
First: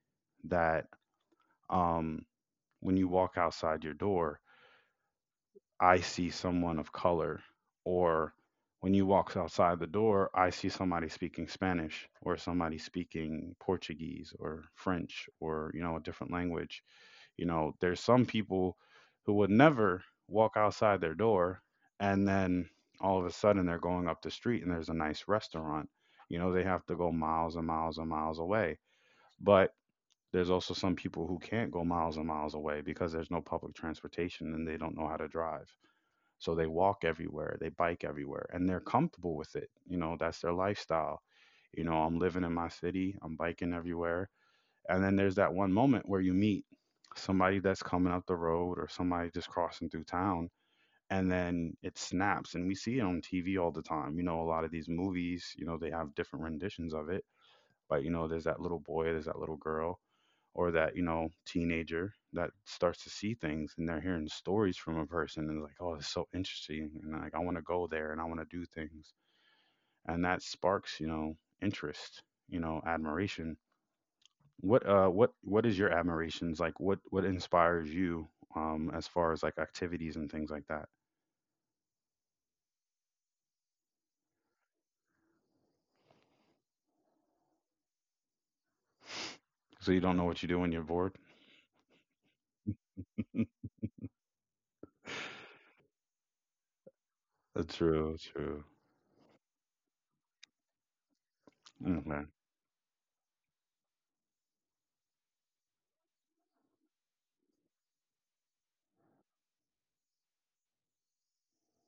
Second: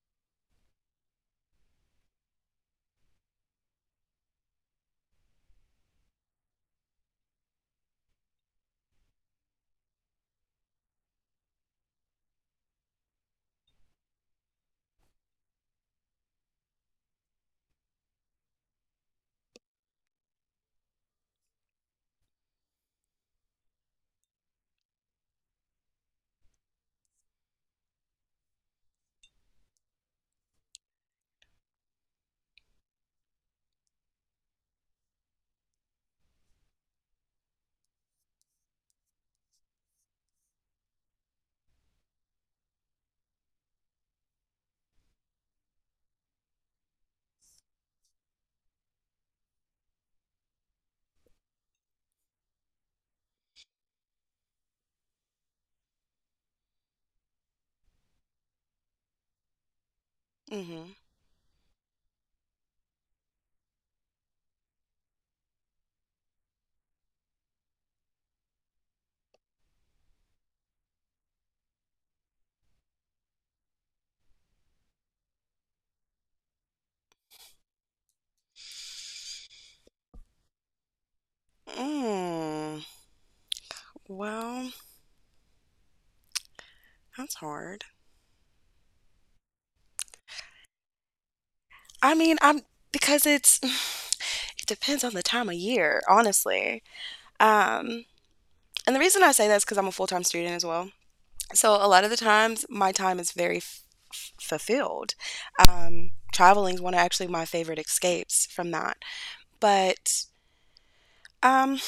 Speaker 1: that, um, when you walk outside your door, I see someone of color, or when you walk outside the door, I see somebody speaking Spanish or somebody speaking Portuguese or French or, you know, a different language. You know, there's some people who would never walk outside their door and then all of a sudden they're going up the street and there's a nice restaurant. You know, they have to go miles and miles and miles away. But there's also some people who can't go miles and miles away because there's no public transportation and they don't know how to drive. So they walk everywhere, they bike everywhere, and they're comfortable with it. You know, that's their lifestyle. You know, I'm living in my city, I'm biking everywhere. And then there's that one moment where you meet somebody that's coming up the road or somebody just crossing through town. And then it snaps, and we see it on TV all the time. You know, a lot of these movies, you know, they have different renditions of it. But, you know, there's that little boy, there's that little girl, or
Speaker 2: Hmm.
Speaker 1: that you know teenager that starts to see things and they're hearing stories from a person and like, oh, it's so interesting and like I want to go there and I want to do things. And that sparks, you know, interest, you know, admiration. What what is your admirations, like what inspires you, as far as like activities and things like that?
Speaker 2: Mm. Well, that's hard.
Speaker 1: So you don't know what you do when you're bored.
Speaker 2: I mean, I'm because it's it depends on the time of year, honestly. Um,
Speaker 1: True, true.
Speaker 2: and the reason I say that is because I'm a full time student as well. So a lot of the
Speaker 1: Okay.
Speaker 2: times, my time is very fulfilled. Traveling is one of actually my favorite escapes from that. But um,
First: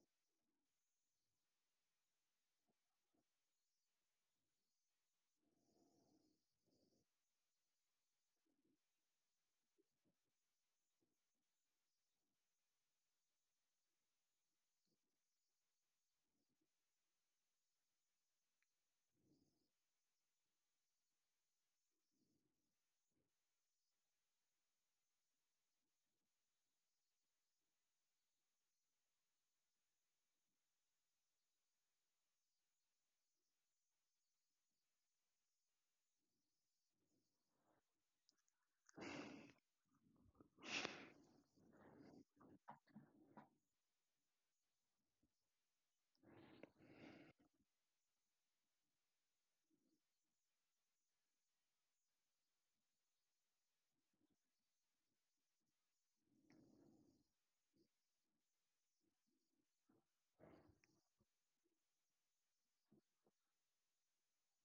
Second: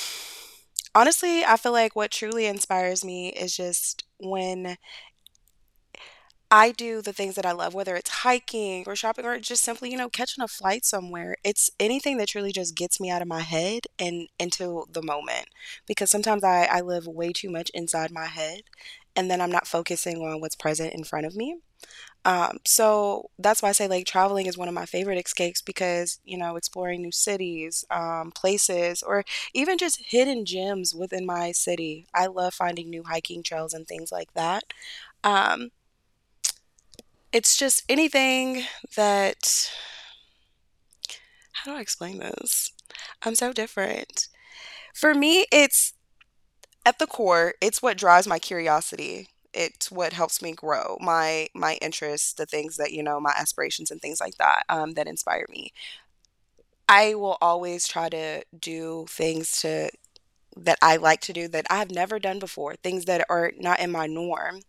Speaker 2: honestly, I feel like what truly inspires me is just when I do the things that I love, whether it's hiking or shopping or just simply, you know, catching a flight somewhere. It's anything that truly just gets me out of my head and into the moment. Because sometimes I live way too much inside my head and then I'm not focusing on what's present in front of me. So that's why I say like traveling is one of my favorite escapes because, you know, exploring new cities, places, or even just hidden gems within my city. I love finding new hiking trails and things like that. Um, it's just anything that, how do I explain this? I'm so different. For me, it's at the core, it's what drives my curiosity. It's what helps me grow my interests, the things that, you know, my aspirations and things like that, that inspire me. I will always try to do things to that I like to do that I have never done before, things that are not in my norm.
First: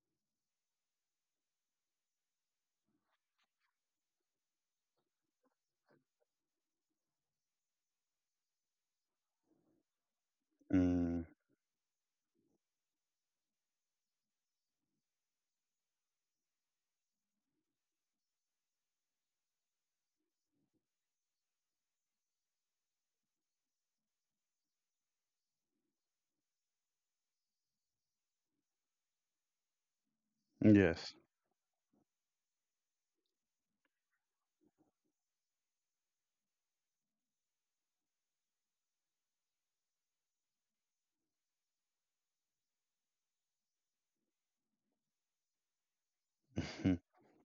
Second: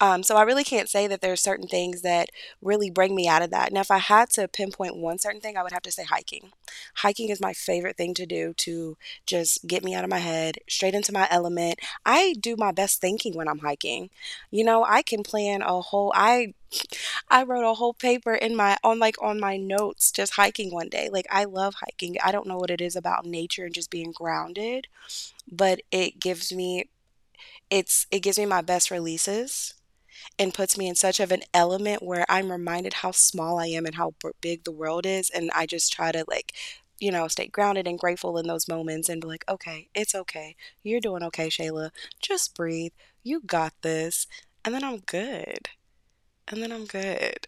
Speaker 2: So I really can't say that there are certain things that really bring me out of that. Now, if I had to pinpoint one certain thing, I would have to say hiking. Hiking is my favorite thing to do to just get me out of my head, straight into
Speaker 1: Mm,
Speaker 2: my element. I do my best thinking when I'm hiking. You know, I can plan a whole, I wrote a whole paper in my on like on my notes just hiking one day. Like I love hiking. I don't know what it is about nature and just being grounded, but it gives me my best releases and puts me in
Speaker 1: yes.
Speaker 2: such of an element where I'm reminded how small I am and how big the world is, and I just try to, like, stay grounded and grateful in those moments and be like, okay, it's okay. You're doing okay, Shayla. Just breathe. You got this. And then I'm good. And then I'm good.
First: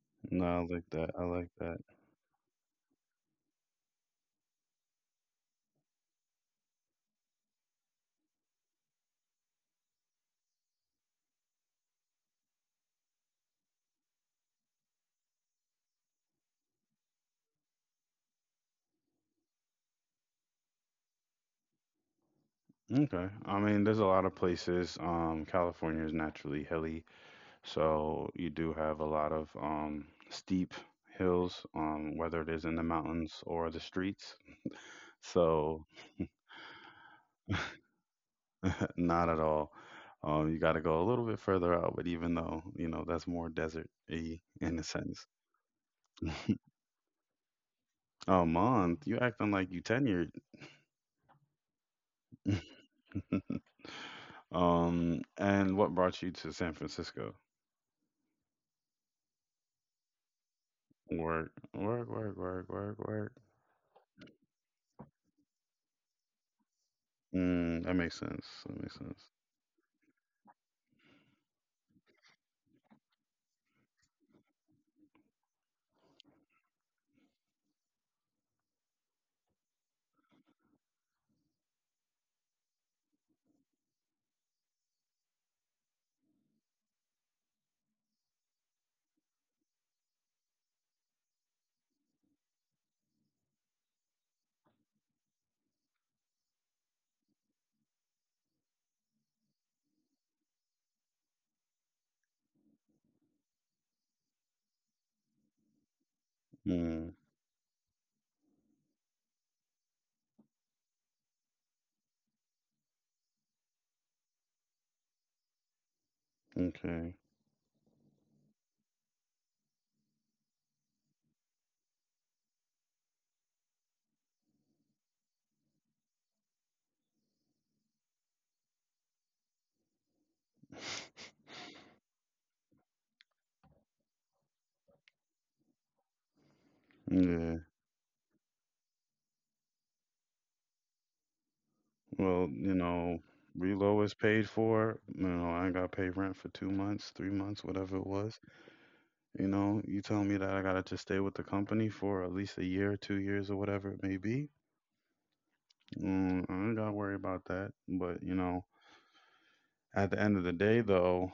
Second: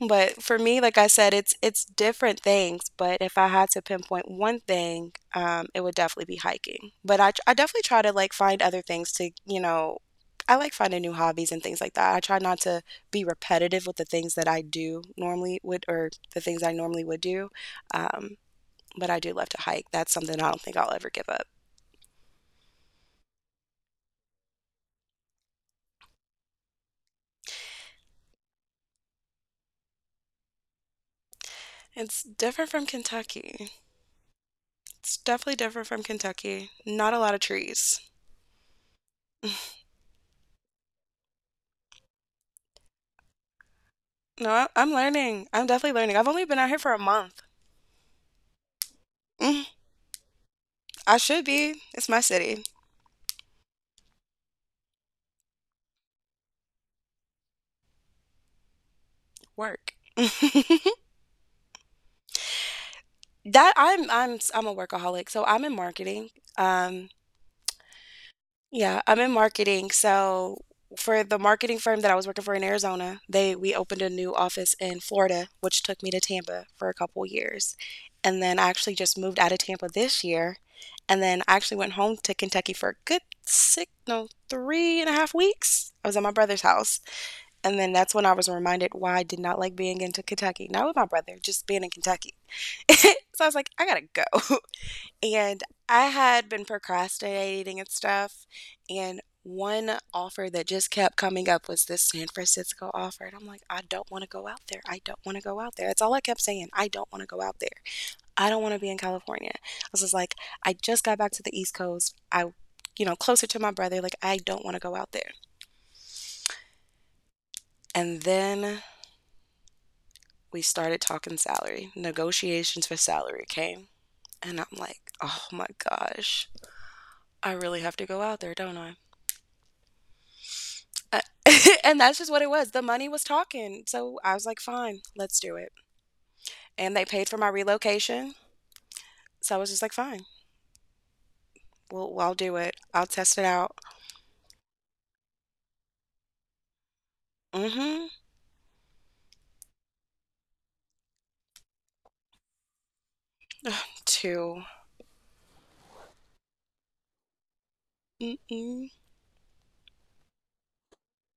Speaker 2: But
Speaker 1: No,
Speaker 2: for
Speaker 1: I
Speaker 2: me,
Speaker 1: like
Speaker 2: like I
Speaker 1: that, I
Speaker 2: said,
Speaker 1: like
Speaker 2: it's
Speaker 1: that.
Speaker 2: it's different things. But if I had to pinpoint one thing, it would definitely be hiking. But I definitely try to, like, find other things to, I like finding new hobbies and things like that. I try not to be repetitive with the things that I do normally would or the things I normally would do. Um, but I do love to hike. That's something I don't think I'll ever give up.
Speaker 1: Okay. I mean, there's a lot of places. California is naturally hilly, so you do have a lot of steep hills,
Speaker 2: It's
Speaker 1: whether it is
Speaker 2: different
Speaker 1: in
Speaker 2: from
Speaker 1: the mountains
Speaker 2: Kentucky.
Speaker 1: or the streets.
Speaker 2: It's definitely
Speaker 1: So,
Speaker 2: different from Kentucky. Not a lot of trees.
Speaker 1: not at all. You got to go a little bit further out, but even though, you know, that's more desert-y
Speaker 2: No,
Speaker 1: in a
Speaker 2: I'm
Speaker 1: sense.
Speaker 2: learning. I'm definitely learning. I've only been out here for a month.
Speaker 1: A month? You acting
Speaker 2: Mm,
Speaker 1: like you tenured.
Speaker 2: I should be. It's my city.
Speaker 1: And what brought you to San Francisco?
Speaker 2: Work.
Speaker 1: Work, work, work, work, work, work.
Speaker 2: That I'm a workaholic. So I'm in marketing. Um
Speaker 1: Mm, that makes sense. That makes
Speaker 2: yeah,
Speaker 1: sense.
Speaker 2: I'm in marketing. So for the marketing firm that I was working for in Arizona, they we opened a new office in Florida, which took me to Tampa for a couple years. And then I actually just moved out of Tampa this year. And then I actually went home to Kentucky for a good six, no, 3.5 weeks. I was at my brother's house. And then that's when I was reminded why I did not like being into Kentucky. Not with my brother, just being in Kentucky. So I was like, I gotta go. And I had been procrastinating and stuff. And one offer that just kept coming up was this San Francisco offer. And I'm like, I don't want to go out there. I don't want to go out there. That's all I kept saying. I don't
Speaker 1: Mm,
Speaker 2: want to go out there. I don't want to be in California. I was just like, I just got back to the East Coast. Closer to my brother. Like, I don't want to go out there.
Speaker 1: okay.
Speaker 2: And then we started talking salary, negotiations for salary came. And I'm like, oh my gosh, I really have to go out there, don't I? Uh, and that's just what it was. The money was talking. So I was like, fine, let's do it. And they paid for my
Speaker 1: Yeah.
Speaker 2: relocation. So I was just like, fine, well, I'll
Speaker 1: Well,
Speaker 2: do it.
Speaker 1: you
Speaker 2: I'll
Speaker 1: know,
Speaker 2: test it out.
Speaker 1: reload was paid for. You know, I got paid rent for 2 months, three
Speaker 2: Mm
Speaker 1: months, whatever
Speaker 2: hmm.
Speaker 1: it was. You know, you tell me that I gotta just stay with the company for at least a year, 2 years, or whatever it may be.
Speaker 2: To,
Speaker 1: Mm, I ain't gotta worry about that. But
Speaker 2: mm
Speaker 1: you know,
Speaker 2: mm.
Speaker 1: at the end of the day, though,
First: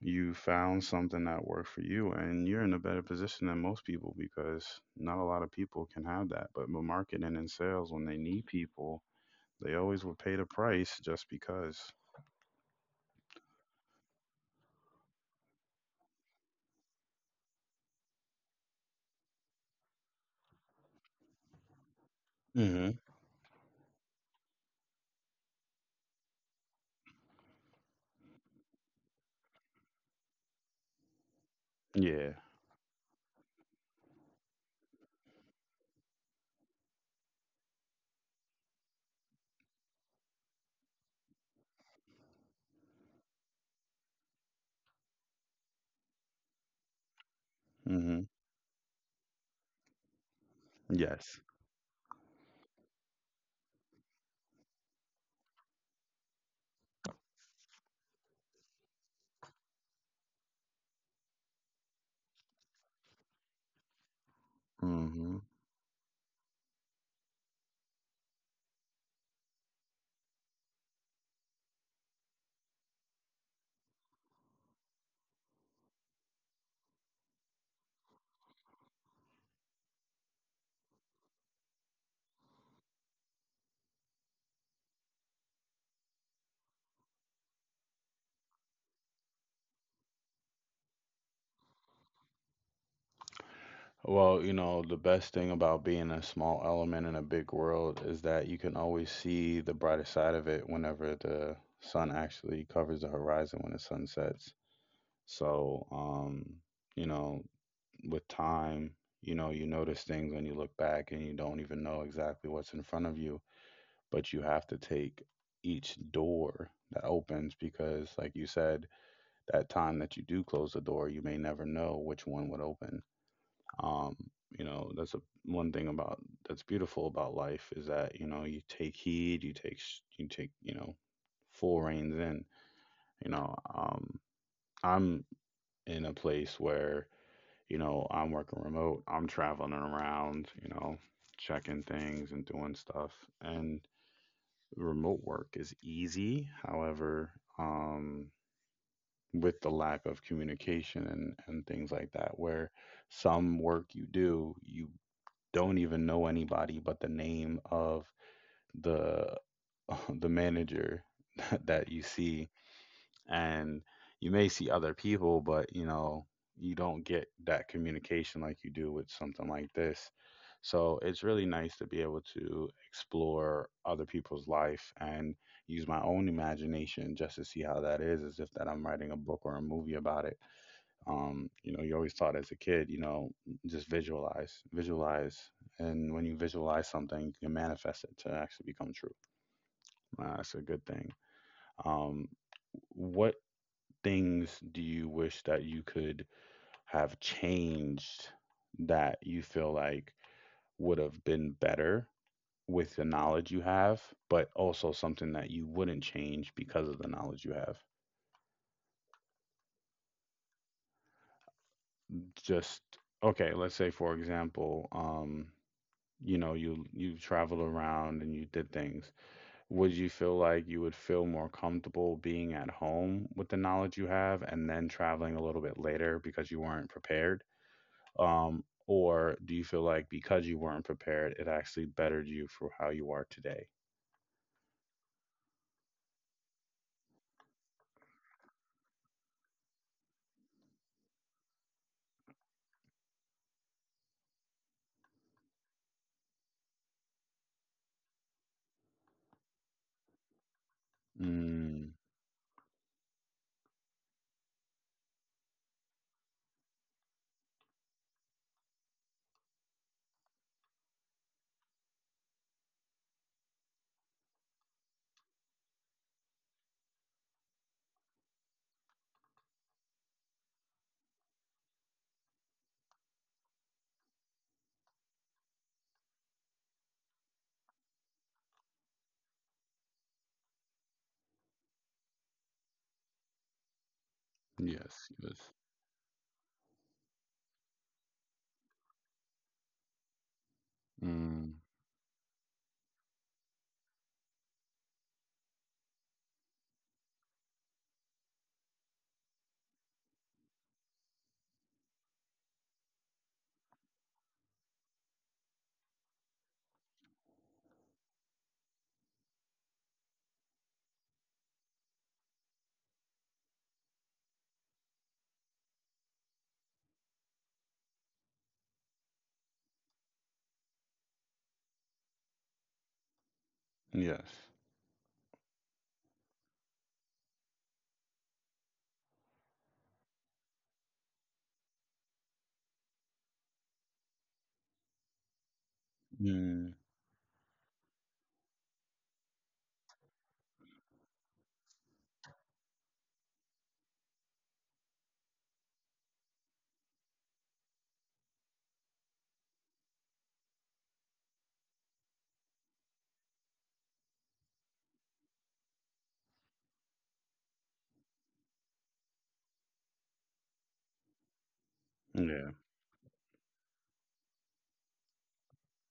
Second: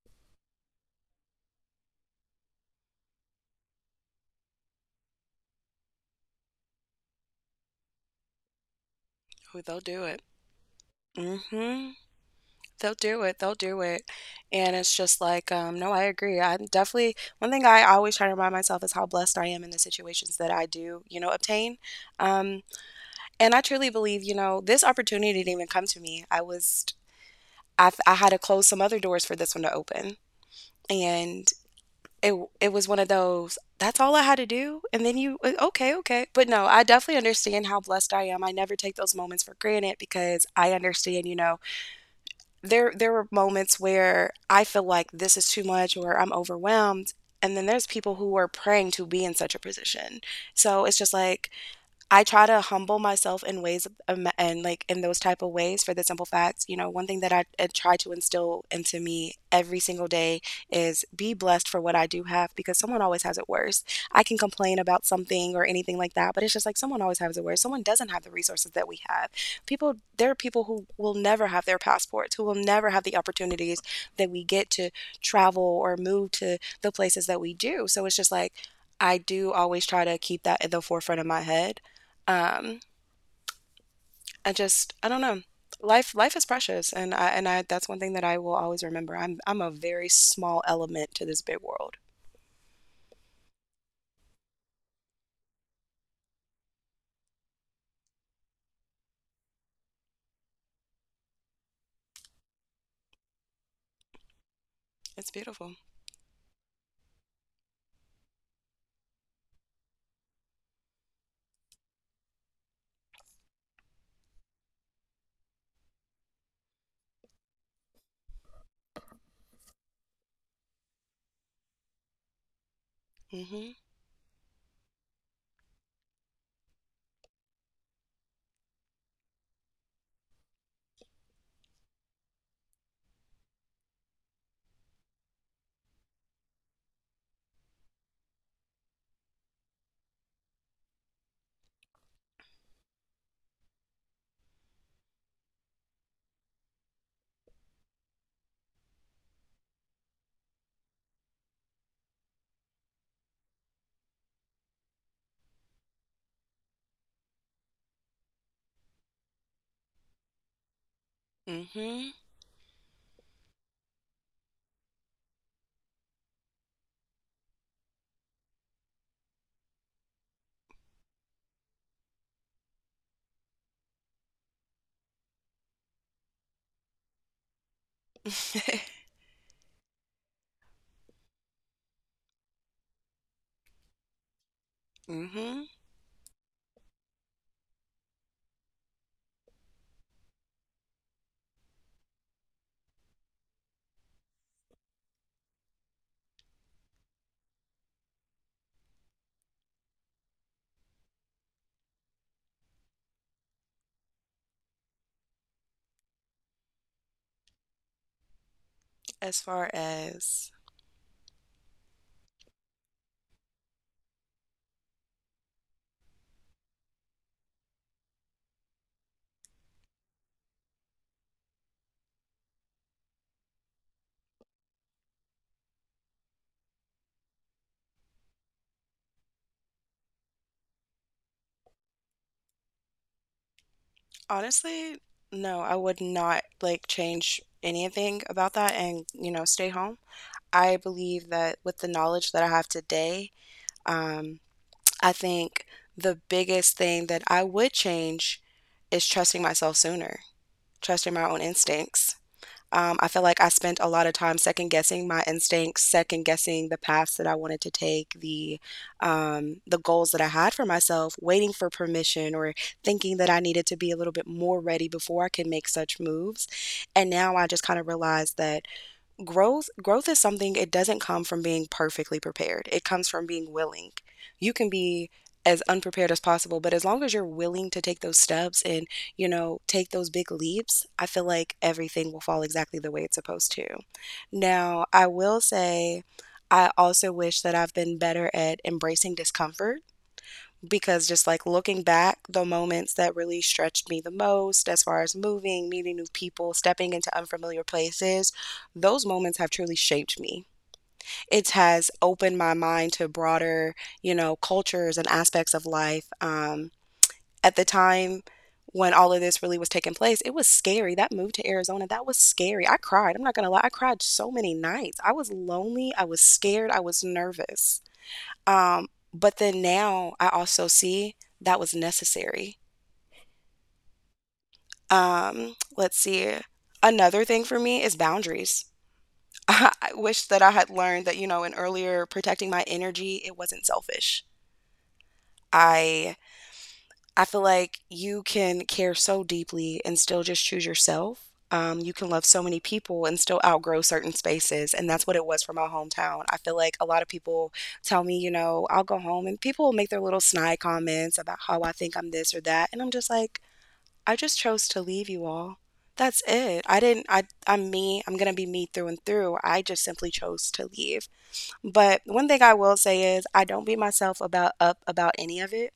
Speaker 1: you found something that worked for you, and you're in a better position than most people because not a lot of people can have that. But with marketing and sales, when they need people,
Speaker 2: Who
Speaker 1: they
Speaker 2: they'll do
Speaker 1: always will
Speaker 2: it.
Speaker 1: pay the price just
Speaker 2: Mm hmm.
Speaker 1: because.
Speaker 2: They'll do it, and it's just like, no, I agree. I'm definitely, one thing I always try to remind myself is how blessed I am in the situations that I do, you know, obtain, um,
Speaker 1: Hmm.
Speaker 2: and I truly believe, you know, this opportunity didn't even come to me, I had to close some other doors for this one to open, and it
Speaker 1: Yeah.
Speaker 2: it was one of those, "That's all I had to do?" And then you "Okay, okay," but no, I definitely understand how blessed I am. I never take those moments for granted because I understand, you know, there were moments where I feel like this is too much or I'm overwhelmed. And then there's people
Speaker 1: Hmm.
Speaker 2: who are praying to be in such a position. So it's just
Speaker 1: Yes.
Speaker 2: like, I try to humble myself and, like, in those type of ways for the simple facts. You know, one thing that I try to instill into me every single day is be blessed for what I do have, because someone always has it worse. I can complain about
Speaker 1: Hmm.
Speaker 2: something or anything like that, but it's just like someone always has it worse. Someone doesn't have the resources that we have. There are people who will never have their passports, who will never have the opportunities that we get to travel or move to the places that we do. So it's just like, I do always try to keep that at the forefront of my head. um, I just I don't know. Life is precious, and I that's one thing that I will always remember. I'm a very small element to this big world.
Speaker 1: Well, you know, the best thing about being a small element in a big world is that you can always see the brighter side of it whenever the sun actually covers the horizon when the sun sets.
Speaker 2: It's
Speaker 1: So,
Speaker 2: beautiful.
Speaker 1: you know, with time, you know, you notice things when you look back and you don't even know exactly what's in front of you, but you have to take each door that opens because, like you said, that time that you do close the door, you may never know which one would open.
Speaker 2: Mhm.
Speaker 1: Um, you know, that's a, one thing about that's beautiful about life is that, you know, you take heed, you take, you take, you know, full reins in, you know, I'm in a place where, you know, I'm working remote, I'm traveling around, you know, checking things and doing stuff. And remote work is easy. However, um, with the lack of communication and, things like that, where some work you do, you don't even know anybody but the name of the the manager that you
Speaker 2: Mhm.
Speaker 1: see, and you may see other people but you know you don't get that communication like you do with something like this. So it's really nice to be able to explore other people's life and use my own imagination just to see how that is, as if that I'm writing a book or a movie about it. You know, you always taught as a kid, you know, just visualize,
Speaker 2: Mhm.
Speaker 1: and when you visualize something you can manifest it to actually become true. That's a good thing. um, what things do you wish that you could have changed that you feel like would have been better with the knowledge you have, but also something that you wouldn't change because of the knowledge you have?
Speaker 2: As far as
Speaker 1: Just okay, let's say for example, you know, you traveled around and you did things. Would you feel like you would feel more comfortable being at home with the knowledge you have and then traveling a little bit later because you weren't prepared? Or do you feel like because you weren't prepared, it actually bettered you for how you are today?
Speaker 2: honestly, no, I would not like change anything about that and, you know, stay home. I believe that with the knowledge that I have today, um, I think the biggest thing that I would change is trusting myself sooner. Trusting my own
Speaker 1: Mm,
Speaker 2: instincts. I feel like I spent a lot of time second guessing my instincts, second guessing the paths that I wanted to take, the goals that I had for myself, waiting for permission or thinking that I needed to be a little bit more ready before I could make such moves. And now I just kind of realized that growth is something. It doesn't come from being perfectly prepared. It comes from being willing. You can be as unprepared as possible, but as long as you're willing to take those steps and take those big leaps, I feel like everything will fall exactly the way it's supposed to. Now
Speaker 1: yes,
Speaker 2: I
Speaker 1: yes.
Speaker 2: will say, I also wish that I've been better at embracing discomfort, because just
Speaker 1: Mm,
Speaker 2: like looking back, the moments that really stretched me the most, as far as moving, meeting new people, stepping into unfamiliar places, those moments have truly shaped me. It has opened my mind to broader cultures and aspects of life. At the time when all of this really was taking place, it was scary. That move to Arizona, that was scary. I cried. I'm not gonna lie, I cried so many nights. I was lonely, I was scared, I was nervous. Um, but then now I also see that was necessary.
Speaker 1: yes.
Speaker 2: Let's see. Another thing for me is boundaries. I wish that I had learned that, in earlier protecting my energy, it wasn't selfish. I
Speaker 1: Mm,
Speaker 2: I feel like you can care so deeply and still just choose yourself. You can love so many people and still outgrow certain spaces. And that's what it was for my hometown. I feel like a lot of people tell me, I'll go home and people will make their little snide comments about how I think I'm this or that. And I'm just like, I just chose to leave you all. That's it. I didn't, I, I'm me. I'm going to be me through and through. I just simply chose to leave. But one
Speaker 1: yeah,
Speaker 2: thing I will say is I don't beat myself about up about any of it.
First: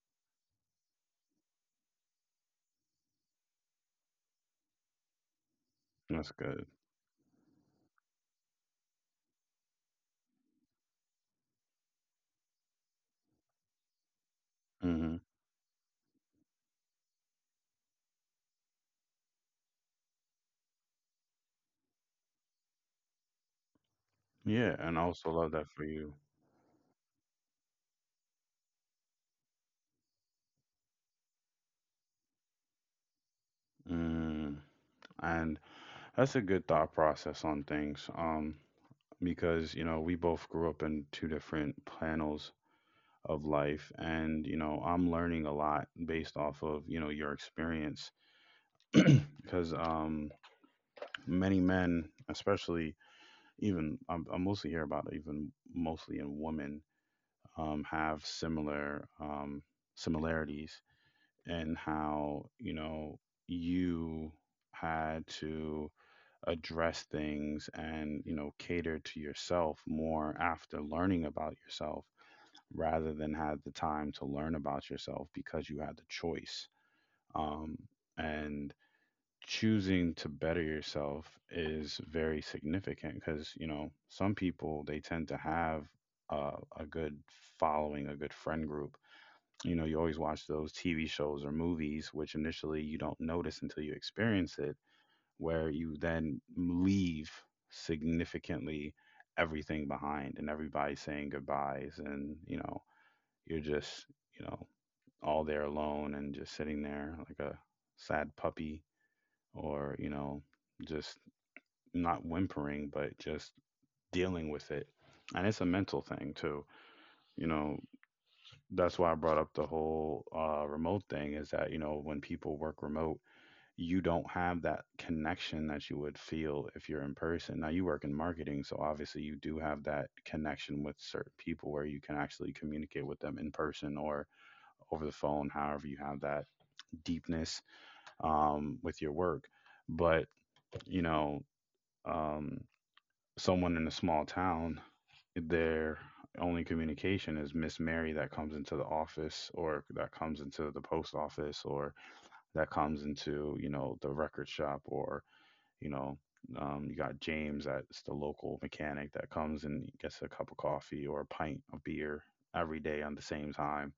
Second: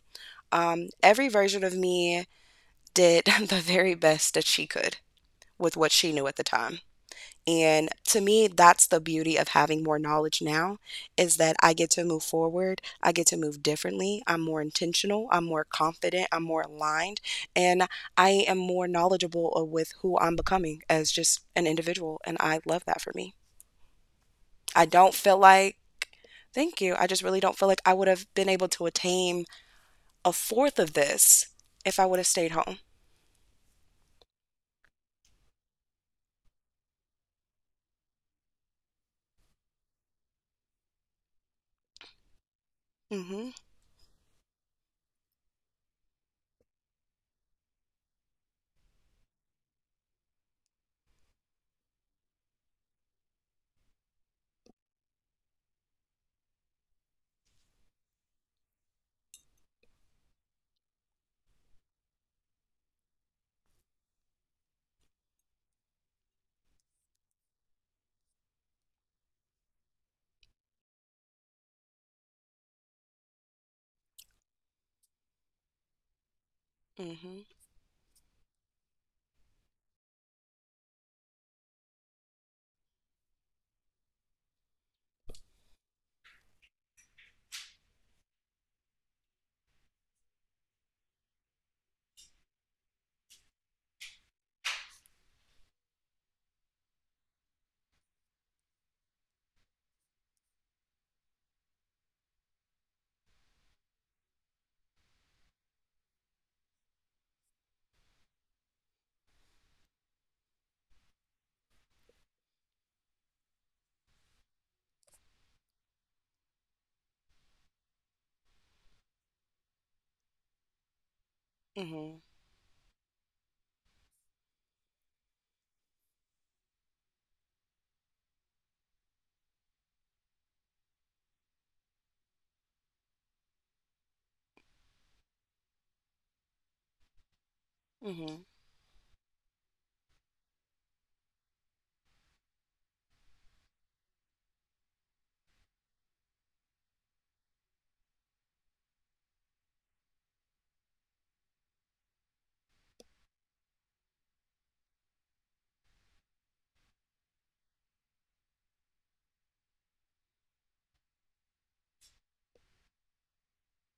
Speaker 2: Every version of me did the very best that she could with what she knew
Speaker 1: that's
Speaker 2: at the
Speaker 1: good.
Speaker 2: time. And to me, that's the beauty of having more knowledge now is that I get to move forward. I get to move differently. I'm more
Speaker 1: Hmm.
Speaker 2: intentional. I'm more confident. I'm more aligned. And I am more knowledgeable with who I'm becoming as just an individual. And I love that for me.
Speaker 1: Yeah,
Speaker 2: I
Speaker 1: and I
Speaker 2: don't
Speaker 1: also
Speaker 2: feel
Speaker 1: love that
Speaker 2: like,
Speaker 1: for you.
Speaker 2: Thank you. I just really don't feel like I would have been able to attain a fourth of this if I would have stayed home.
Speaker 1: Mm, and that's a good thought process on things. Because, you know, we both grew up in two different panels
Speaker 2: Mm
Speaker 1: of
Speaker 2: hmm.
Speaker 1: life, and I'm learning a lot based off of your experience. Because many men, especially, I mostly hear about even mostly in women, have similar similarities in how, you had to address things, and you know, cater to yourself more after learning about yourself rather than had the time to learn about yourself because you had the choice.
Speaker 2: Mm hmm.
Speaker 1: um, and choosing to better yourself is very significant, because you know, some people, they tend to have uh, a good following a good friend group. You know, you always watch those tv shows or movies which initially you don't notice until you experience it, where you then leave significantly everything behind, and everybody's saying goodbyes, and you know, you're just, you know, all there alone and just sitting there like a sad puppy, or you know, just not whimpering, but just dealing with it. And it's a mental thing too, you know. That's why I brought up the whole remote thing, is that you
Speaker 2: Mm
Speaker 1: know, when
Speaker 2: hmm.
Speaker 1: people work remote, you don't have that connection that you would feel if you're in person. Now, you work in marketing, so obviously you do have that connection with certain people where you can actually communicate with them in person or over the phone. However, you have that deepness,
Speaker 2: Mhm,
Speaker 1: with your work. But you know um, someone in a small town, their only communication is Miss Mary that comes into the office, or that comes into the post office, or that comes into, you know, the record shop, or, you know, you got James that's the local mechanic that comes and gets a cup of coffee or a pint of beer every day on the same time.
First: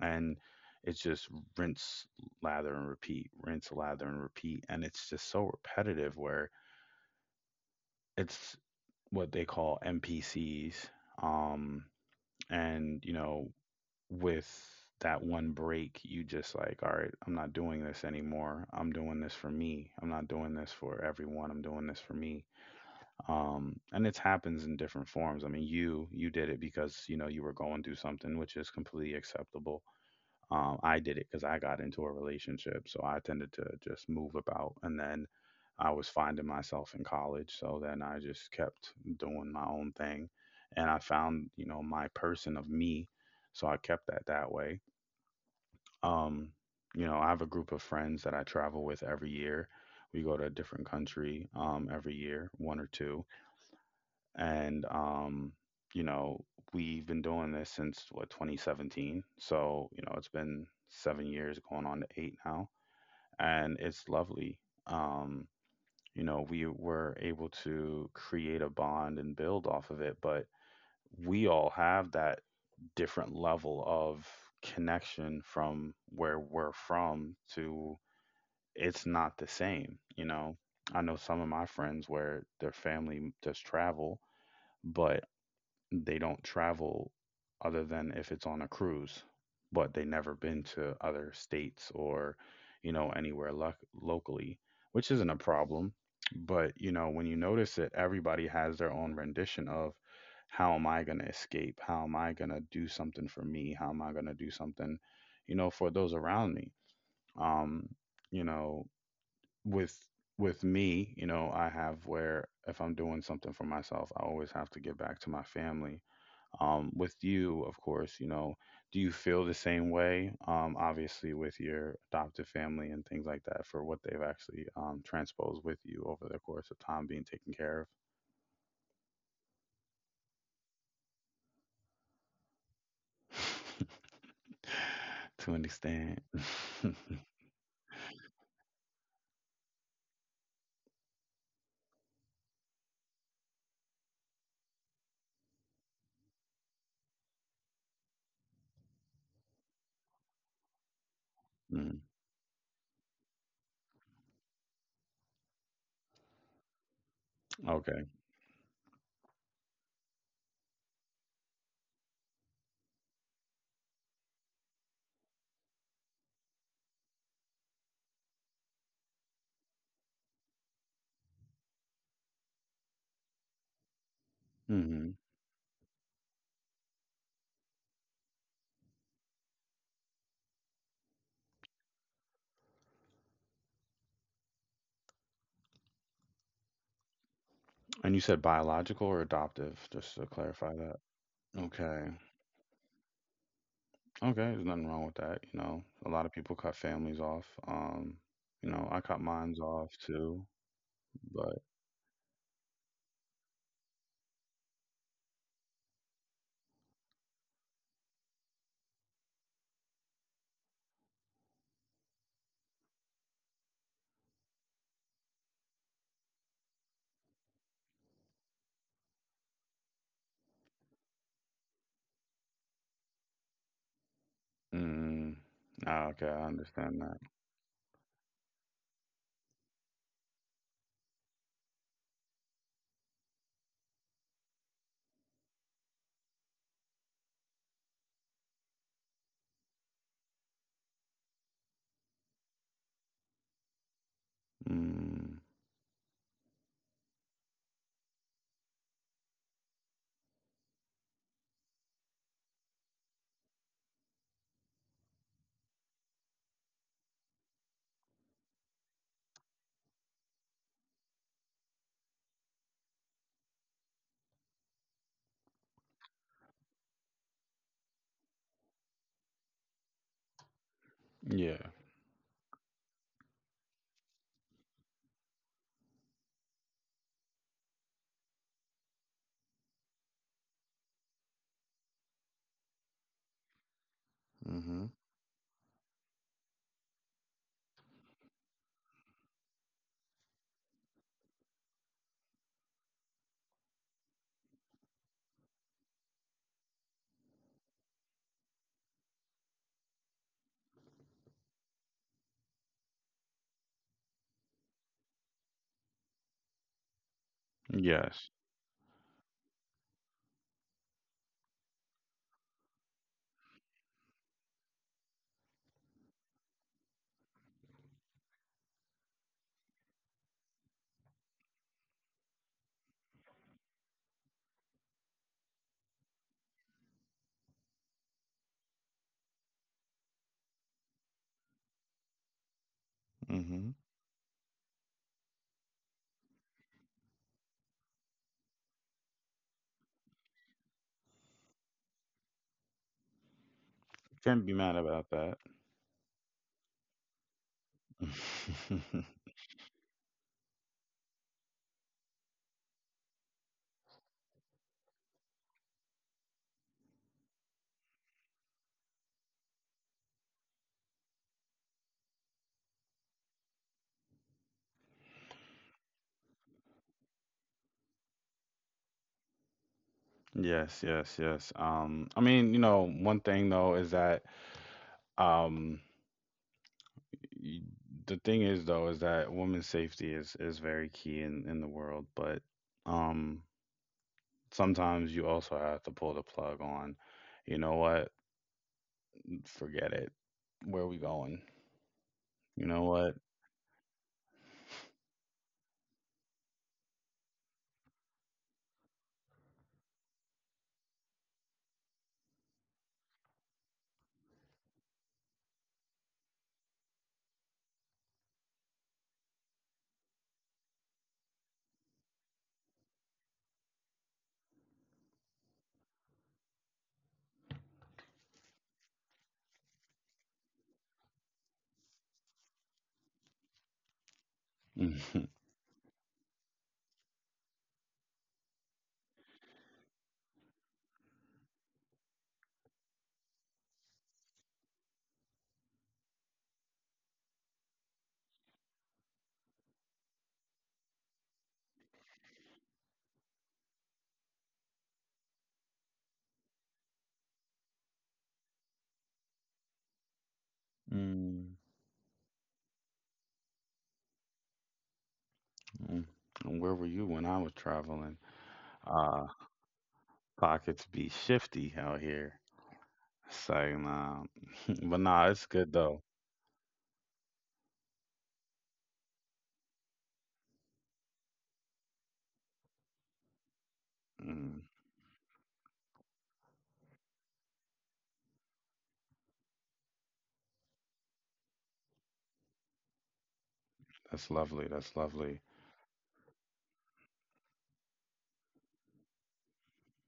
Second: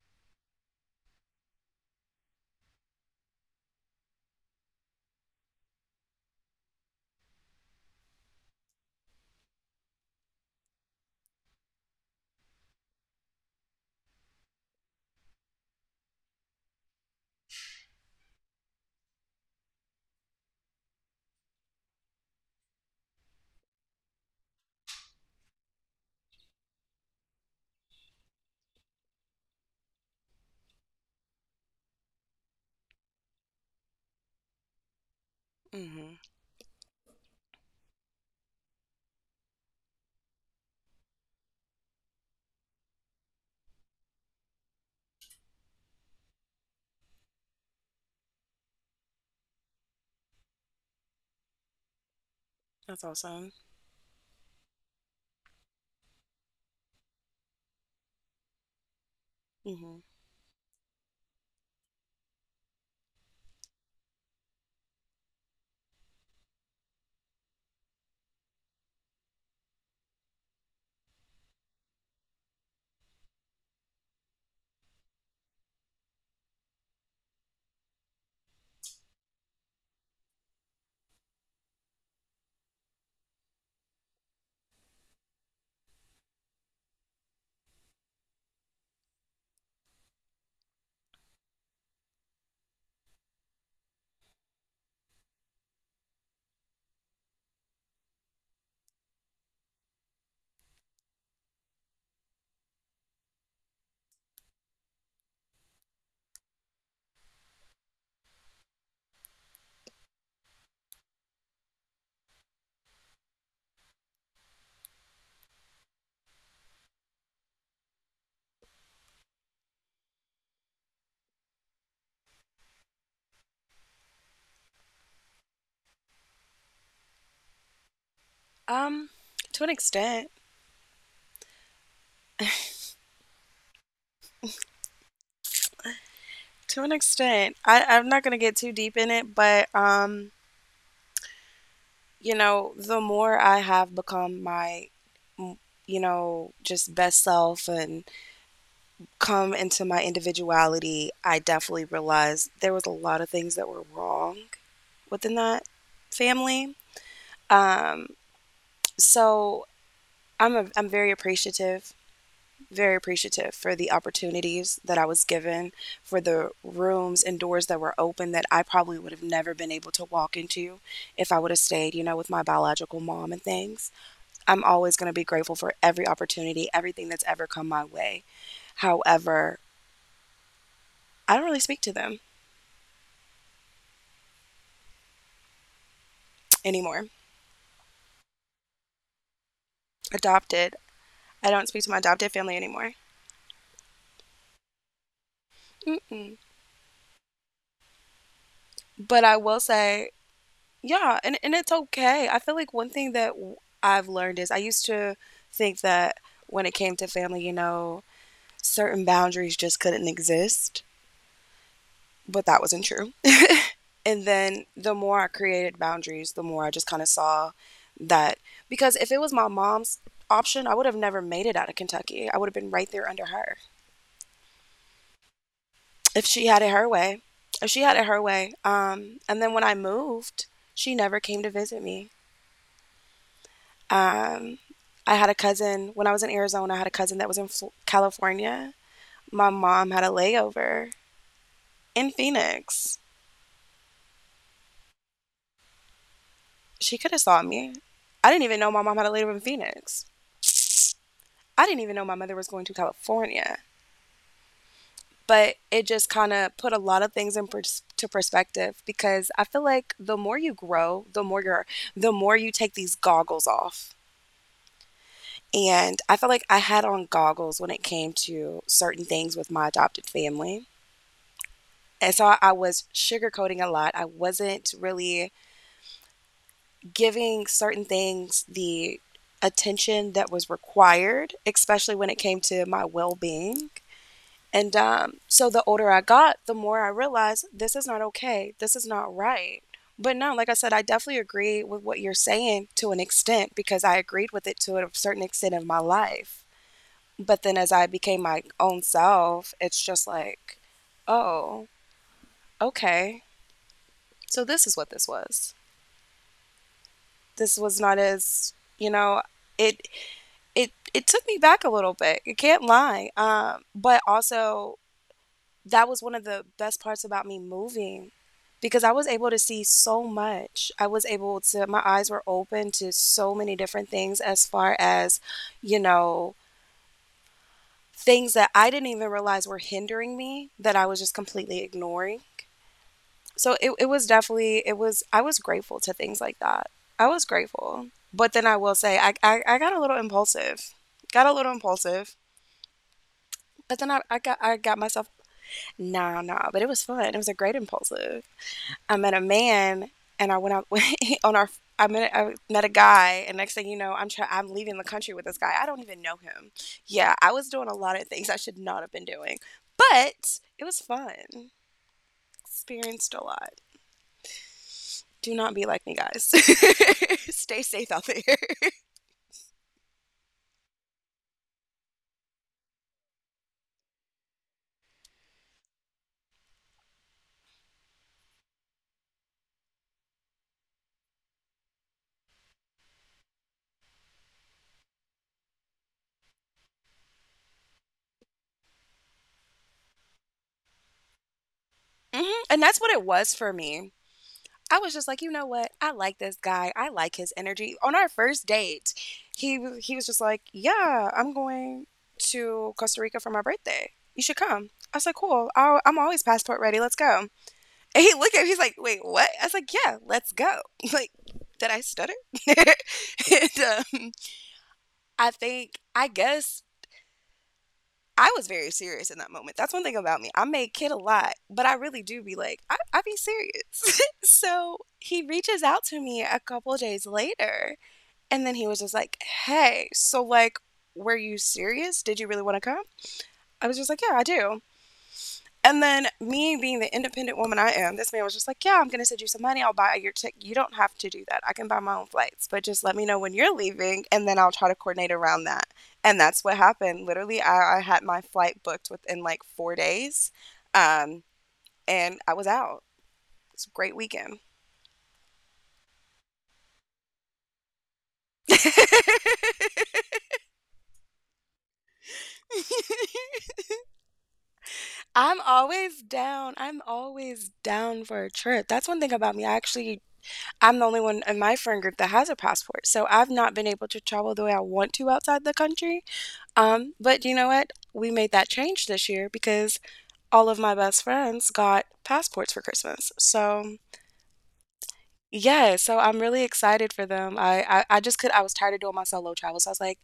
Speaker 1: And it's just rinse, lather, and repeat, rinse, lather, and repeat. And it's just so repetitive where it's what they call NPCs. Um, and you know, with that one break, you just like, all right, I'm not doing this anymore. I'm doing this for me. I'm not doing this for everyone. I'm doing this for me. And it happens in different forms. I mean, you did it because you know, you were going through something, which is completely acceptable. I did it because I got into a relationship, so I tended to just move about, and then I was
Speaker 2: mhm.
Speaker 1: finding myself in college, so then I just kept doing my own thing, and I found, you know, my person of me, so I kept that way. Um, you know, I have a group of friends that I travel with every year. We go to a different country every year, one or
Speaker 2: That's
Speaker 1: two,
Speaker 2: awesome.
Speaker 1: and you know, we've been doing this since what, 2017, so
Speaker 2: Mhm.
Speaker 1: you know, it's been 7 years going on to eight now. And it's lovely. um, you know, we were able to create a bond and build off of it, but we all have that different level of connection. From where we're from to, it's not the same, you know. I know some of my friends where their family does travel, but they don't travel other than if it's on a cruise, but they never been to other states or, you know, anywhere locally, which isn't a problem. But, you know, when you notice it, everybody has their own rendition of, how am I going to escape? How am I going to do something for me? How am I going to do something, you know, for those around me? Um, you know, with with me, you know, I have where if I'm doing something for myself, I always have to give back to my family. With you, of course, you know, do you feel the same way, obviously with your adoptive family and things like that, for what they've actually transposed with you over the course of time being taken care
Speaker 2: Um, to an extent,
Speaker 1: of. To an extent.
Speaker 2: to an extent, I'm not gonna get too deep in it, but you know, the more I have become m- you know, just best self and come into my individuality, I definitely
Speaker 1: Mm,
Speaker 2: realized there was a lot of things that were wrong within that family.
Speaker 1: okay.
Speaker 2: Um, so I'm very appreciative, very appreciative for the opportunities that I was given, for the rooms and doors that were open that I probably would have never been able to walk into if I would have stayed, you know, with my biological mom and things. I'm always going to
Speaker 1: Hmm.
Speaker 2: be grateful for every opportunity, everything that's ever come my way. However, I don't really speak to them anymore.
Speaker 1: And you said biological or adoptive, just to clarify
Speaker 2: Adopted.
Speaker 1: that.
Speaker 2: I don't speak to my
Speaker 1: Okay.
Speaker 2: adopted family anymore.
Speaker 1: Okay. There's nothing wrong with that. You know, a lot of
Speaker 2: Mm-mm.
Speaker 1: people cut families off. You know, I cut
Speaker 2: But I will
Speaker 1: mine's off
Speaker 2: say,
Speaker 1: too,
Speaker 2: yeah, and
Speaker 1: but.
Speaker 2: it's okay. I feel like one thing I've learned is I used to think that when it came to family, you know, certain boundaries just couldn't exist, but that wasn't true. And then the more I created boundaries, the more I just kind of saw that because if it was my mom's option, I would have never made it out of Kentucky. I would have been right there under her
Speaker 1: Mm. Ah,
Speaker 2: if
Speaker 1: okay,
Speaker 2: she
Speaker 1: I
Speaker 2: had it her
Speaker 1: understand that.
Speaker 2: way. If she had it her way. And then when I moved, she never came to visit me. Um, I had a cousin when I was in Arizona. I had a cousin that was in California. My mom had a layover in Phoenix.
Speaker 1: Mm.
Speaker 2: She could have saw me. I didn't even know my mom had a layover in Phoenix. I didn't even know my mother was going to California. But it just kind of put a lot of things in pers- to perspective because I feel like the more you grow, the more you take these goggles off. And I feel like I had on goggles when it came to certain things with my adopted family.
Speaker 1: Yeah.
Speaker 2: And so I was sugarcoating a lot. I wasn't really giving certain things the attention that was required, especially when it came to my well being. And
Speaker 1: Mm-hmm.
Speaker 2: so the older I got, the more I realized this is not okay. This is not right. But no, like I said, I definitely agree with what you're saying to an extent because I agreed with it to a certain extent in my life. But then as I became my own self, it's just like, oh, okay. So this is what this was. This was not
Speaker 1: Yes.
Speaker 2: as, you know, it it took me back a little bit. You can't lie. But also that was one of the best parts about me moving because I was able to see so much. I was able to My eyes were open to so many different things as far as, you know, things that I didn't even realize were hindering me that I was just completely ignoring. So
Speaker 1: Mm-hmm.
Speaker 2: it was definitely, it was I was grateful to things like that. I was grateful. But then I will say I got a little impulsive. Got a little impulsive. But then
Speaker 1: Can't be
Speaker 2: I
Speaker 1: mad
Speaker 2: got myself.
Speaker 1: about that.
Speaker 2: Nah, nah. But it was fun. It was a great impulsive. I met a man and I went out on our I met a guy, and next thing you know, I'm leaving the country with this guy. I don't even know him. Yeah, I was doing a lot of things I should not have been doing, but it was fun. Experienced a lot. Do not be like me, guys. Stay safe out there.
Speaker 1: Yes, yes, yes. I mean, you know, one thing though is that um y- the thing is though is that women's safety is very key in the world, but um sometimes you also have to pull the plug on, you know what? Forget it. Where we going?
Speaker 2: Mhm. And
Speaker 1: You know
Speaker 2: that's what it
Speaker 1: what?
Speaker 2: was for me. I was just like, you know what? I like this guy. I like his energy. On our first date, he was just like, yeah, I'm going to Costa Rica for my birthday. You should come. I was like, cool. I'm always passport ready. Let's go. And he looked at me. He's like, wait, what? I was like, yeah, let's go. Like, did I stutter? And, I guess I was very serious in that moment. That's one thing about me. I make kid a lot, but I really do be like, I be serious. So he reaches out to me a couple of days later, and then he was just like, hey, so like, were you serious? Did you really want to come? I was just like, yeah, I do. And then me being the independent woman I am, this man was just like, "Yeah, I'm gonna send you some money. I'll buy your ticket. You don't have to do that. I can buy my own flights, but just let me know when you're leaving, and then I'll try to coordinate around that." And that's what happened. Literally, I had my flight booked within like 4 days, um,
Speaker 1: Mm.
Speaker 2: and I was out. It's a great weekend.
Speaker 1: Mm. And where were you when I was traveling? Uh, pockets be shifty out here. So, nah. But nah,
Speaker 2: I'm
Speaker 1: it's good though.
Speaker 2: always down. I'm always down for a trip. That's one thing about me. I'm the only one in my friend group that has a passport, so I've not been able to travel the way
Speaker 1: Mm,
Speaker 2: I want to outside the country. But you know what? We made that change this year because all of my best friends got passports for Christmas. So
Speaker 1: that's lovely. That's lovely.
Speaker 2: yeah, so I'm really excited for them. I just could I was tired of doing my solo travel, so I was like,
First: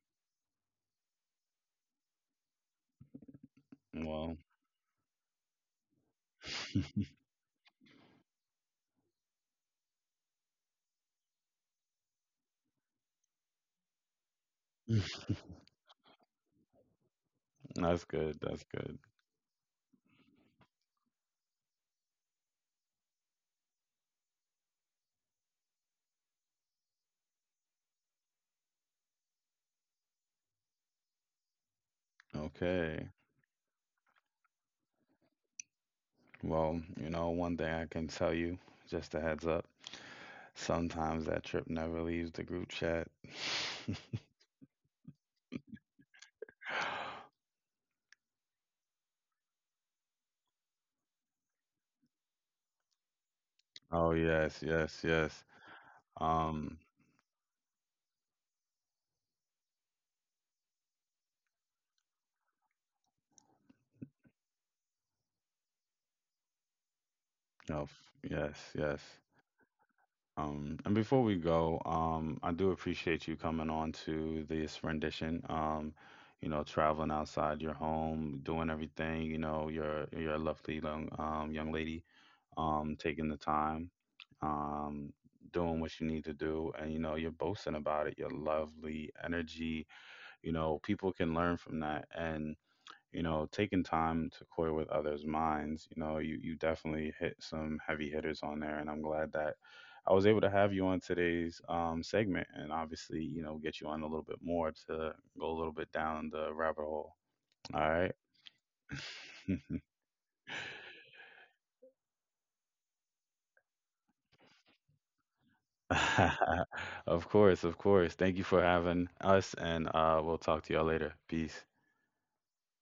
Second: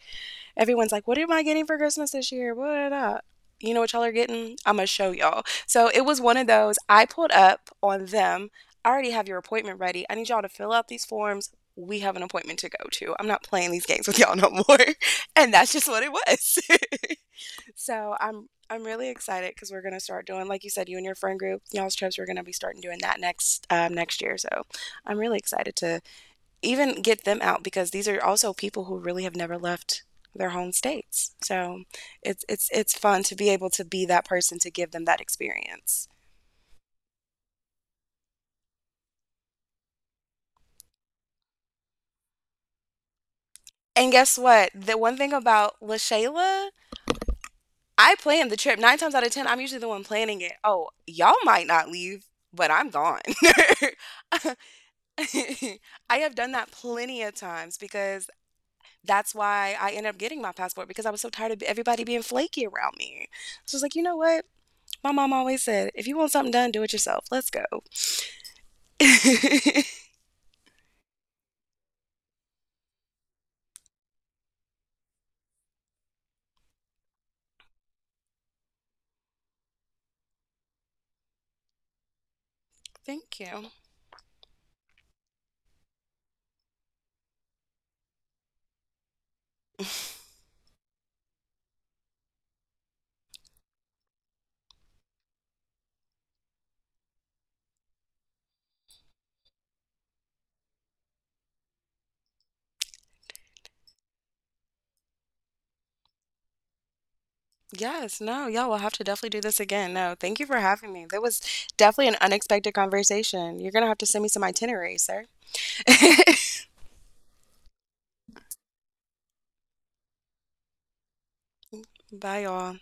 Speaker 2: everyone's like, what am I getting for Christmas this year? What? You know what y'all are
Speaker 1: Well,
Speaker 2: getting? I'm going to show y'all. So it was one of those. I pulled up on them. I already have your appointment ready. I need y'all to fill out these forms. We have an appointment to go to. I'm not playing these games with y'all no more. And that's just what it was.
Speaker 1: that's
Speaker 2: So
Speaker 1: good.
Speaker 2: I'm
Speaker 1: That's
Speaker 2: I'm
Speaker 1: good.
Speaker 2: really excited because we're gonna start doing, like you said, you and your friend group, y'all's trips. We're gonna be starting doing that next next year. So I'm really excited to even get them out because these are also people who really have never left their home states. So it's it's
Speaker 1: Okay.
Speaker 2: fun to be able to be that person to give them that experience.
Speaker 1: Well, you know, one thing I can tell you, just a heads up, sometimes that trip never leaves the group chat.
Speaker 2: And guess what? The one thing about LaShayla, I planned the trip. Nine times out of ten, I'm usually the one planning it. Oh, y'all might not leave, but I'm gone.
Speaker 1: Oh yes, yes, yes.
Speaker 2: I have done that
Speaker 1: Um,
Speaker 2: plenty of times because that's why I ended up getting my passport because I was so tired of everybody being flaky around me. So I was like, you know what? My mom always said, if you want something done, do it yourself. Let's go.
Speaker 1: no, yes, yes. And before we go, I do appreciate you coming on to this rendition. You know, traveling outside your home, doing everything. You know, you're a lovely young young lady, taking the
Speaker 2: Thank you.
Speaker 1: time, um, doing what you need to do, and you know, you're boasting about it. Your lovely energy. You know, people can learn from that. And you know, taking time to coil with others' minds, you know, you definitely hit some heavy hitters on there. And I'm glad that I was able to have you on today's segment, and obviously, you know, get you on a little bit more to go a little bit down the rabbit hole. All right.
Speaker 2: Yes, no, y'all will have to definitely do this again. No, thank you for having me. That was definitely an unexpected conversation. You're going to have to send me some itinerary, sir.
Speaker 1: Of course, of course. Thank you for having us, and we'll talk to y'all later. Peace.
Speaker 2: Bye, y'all.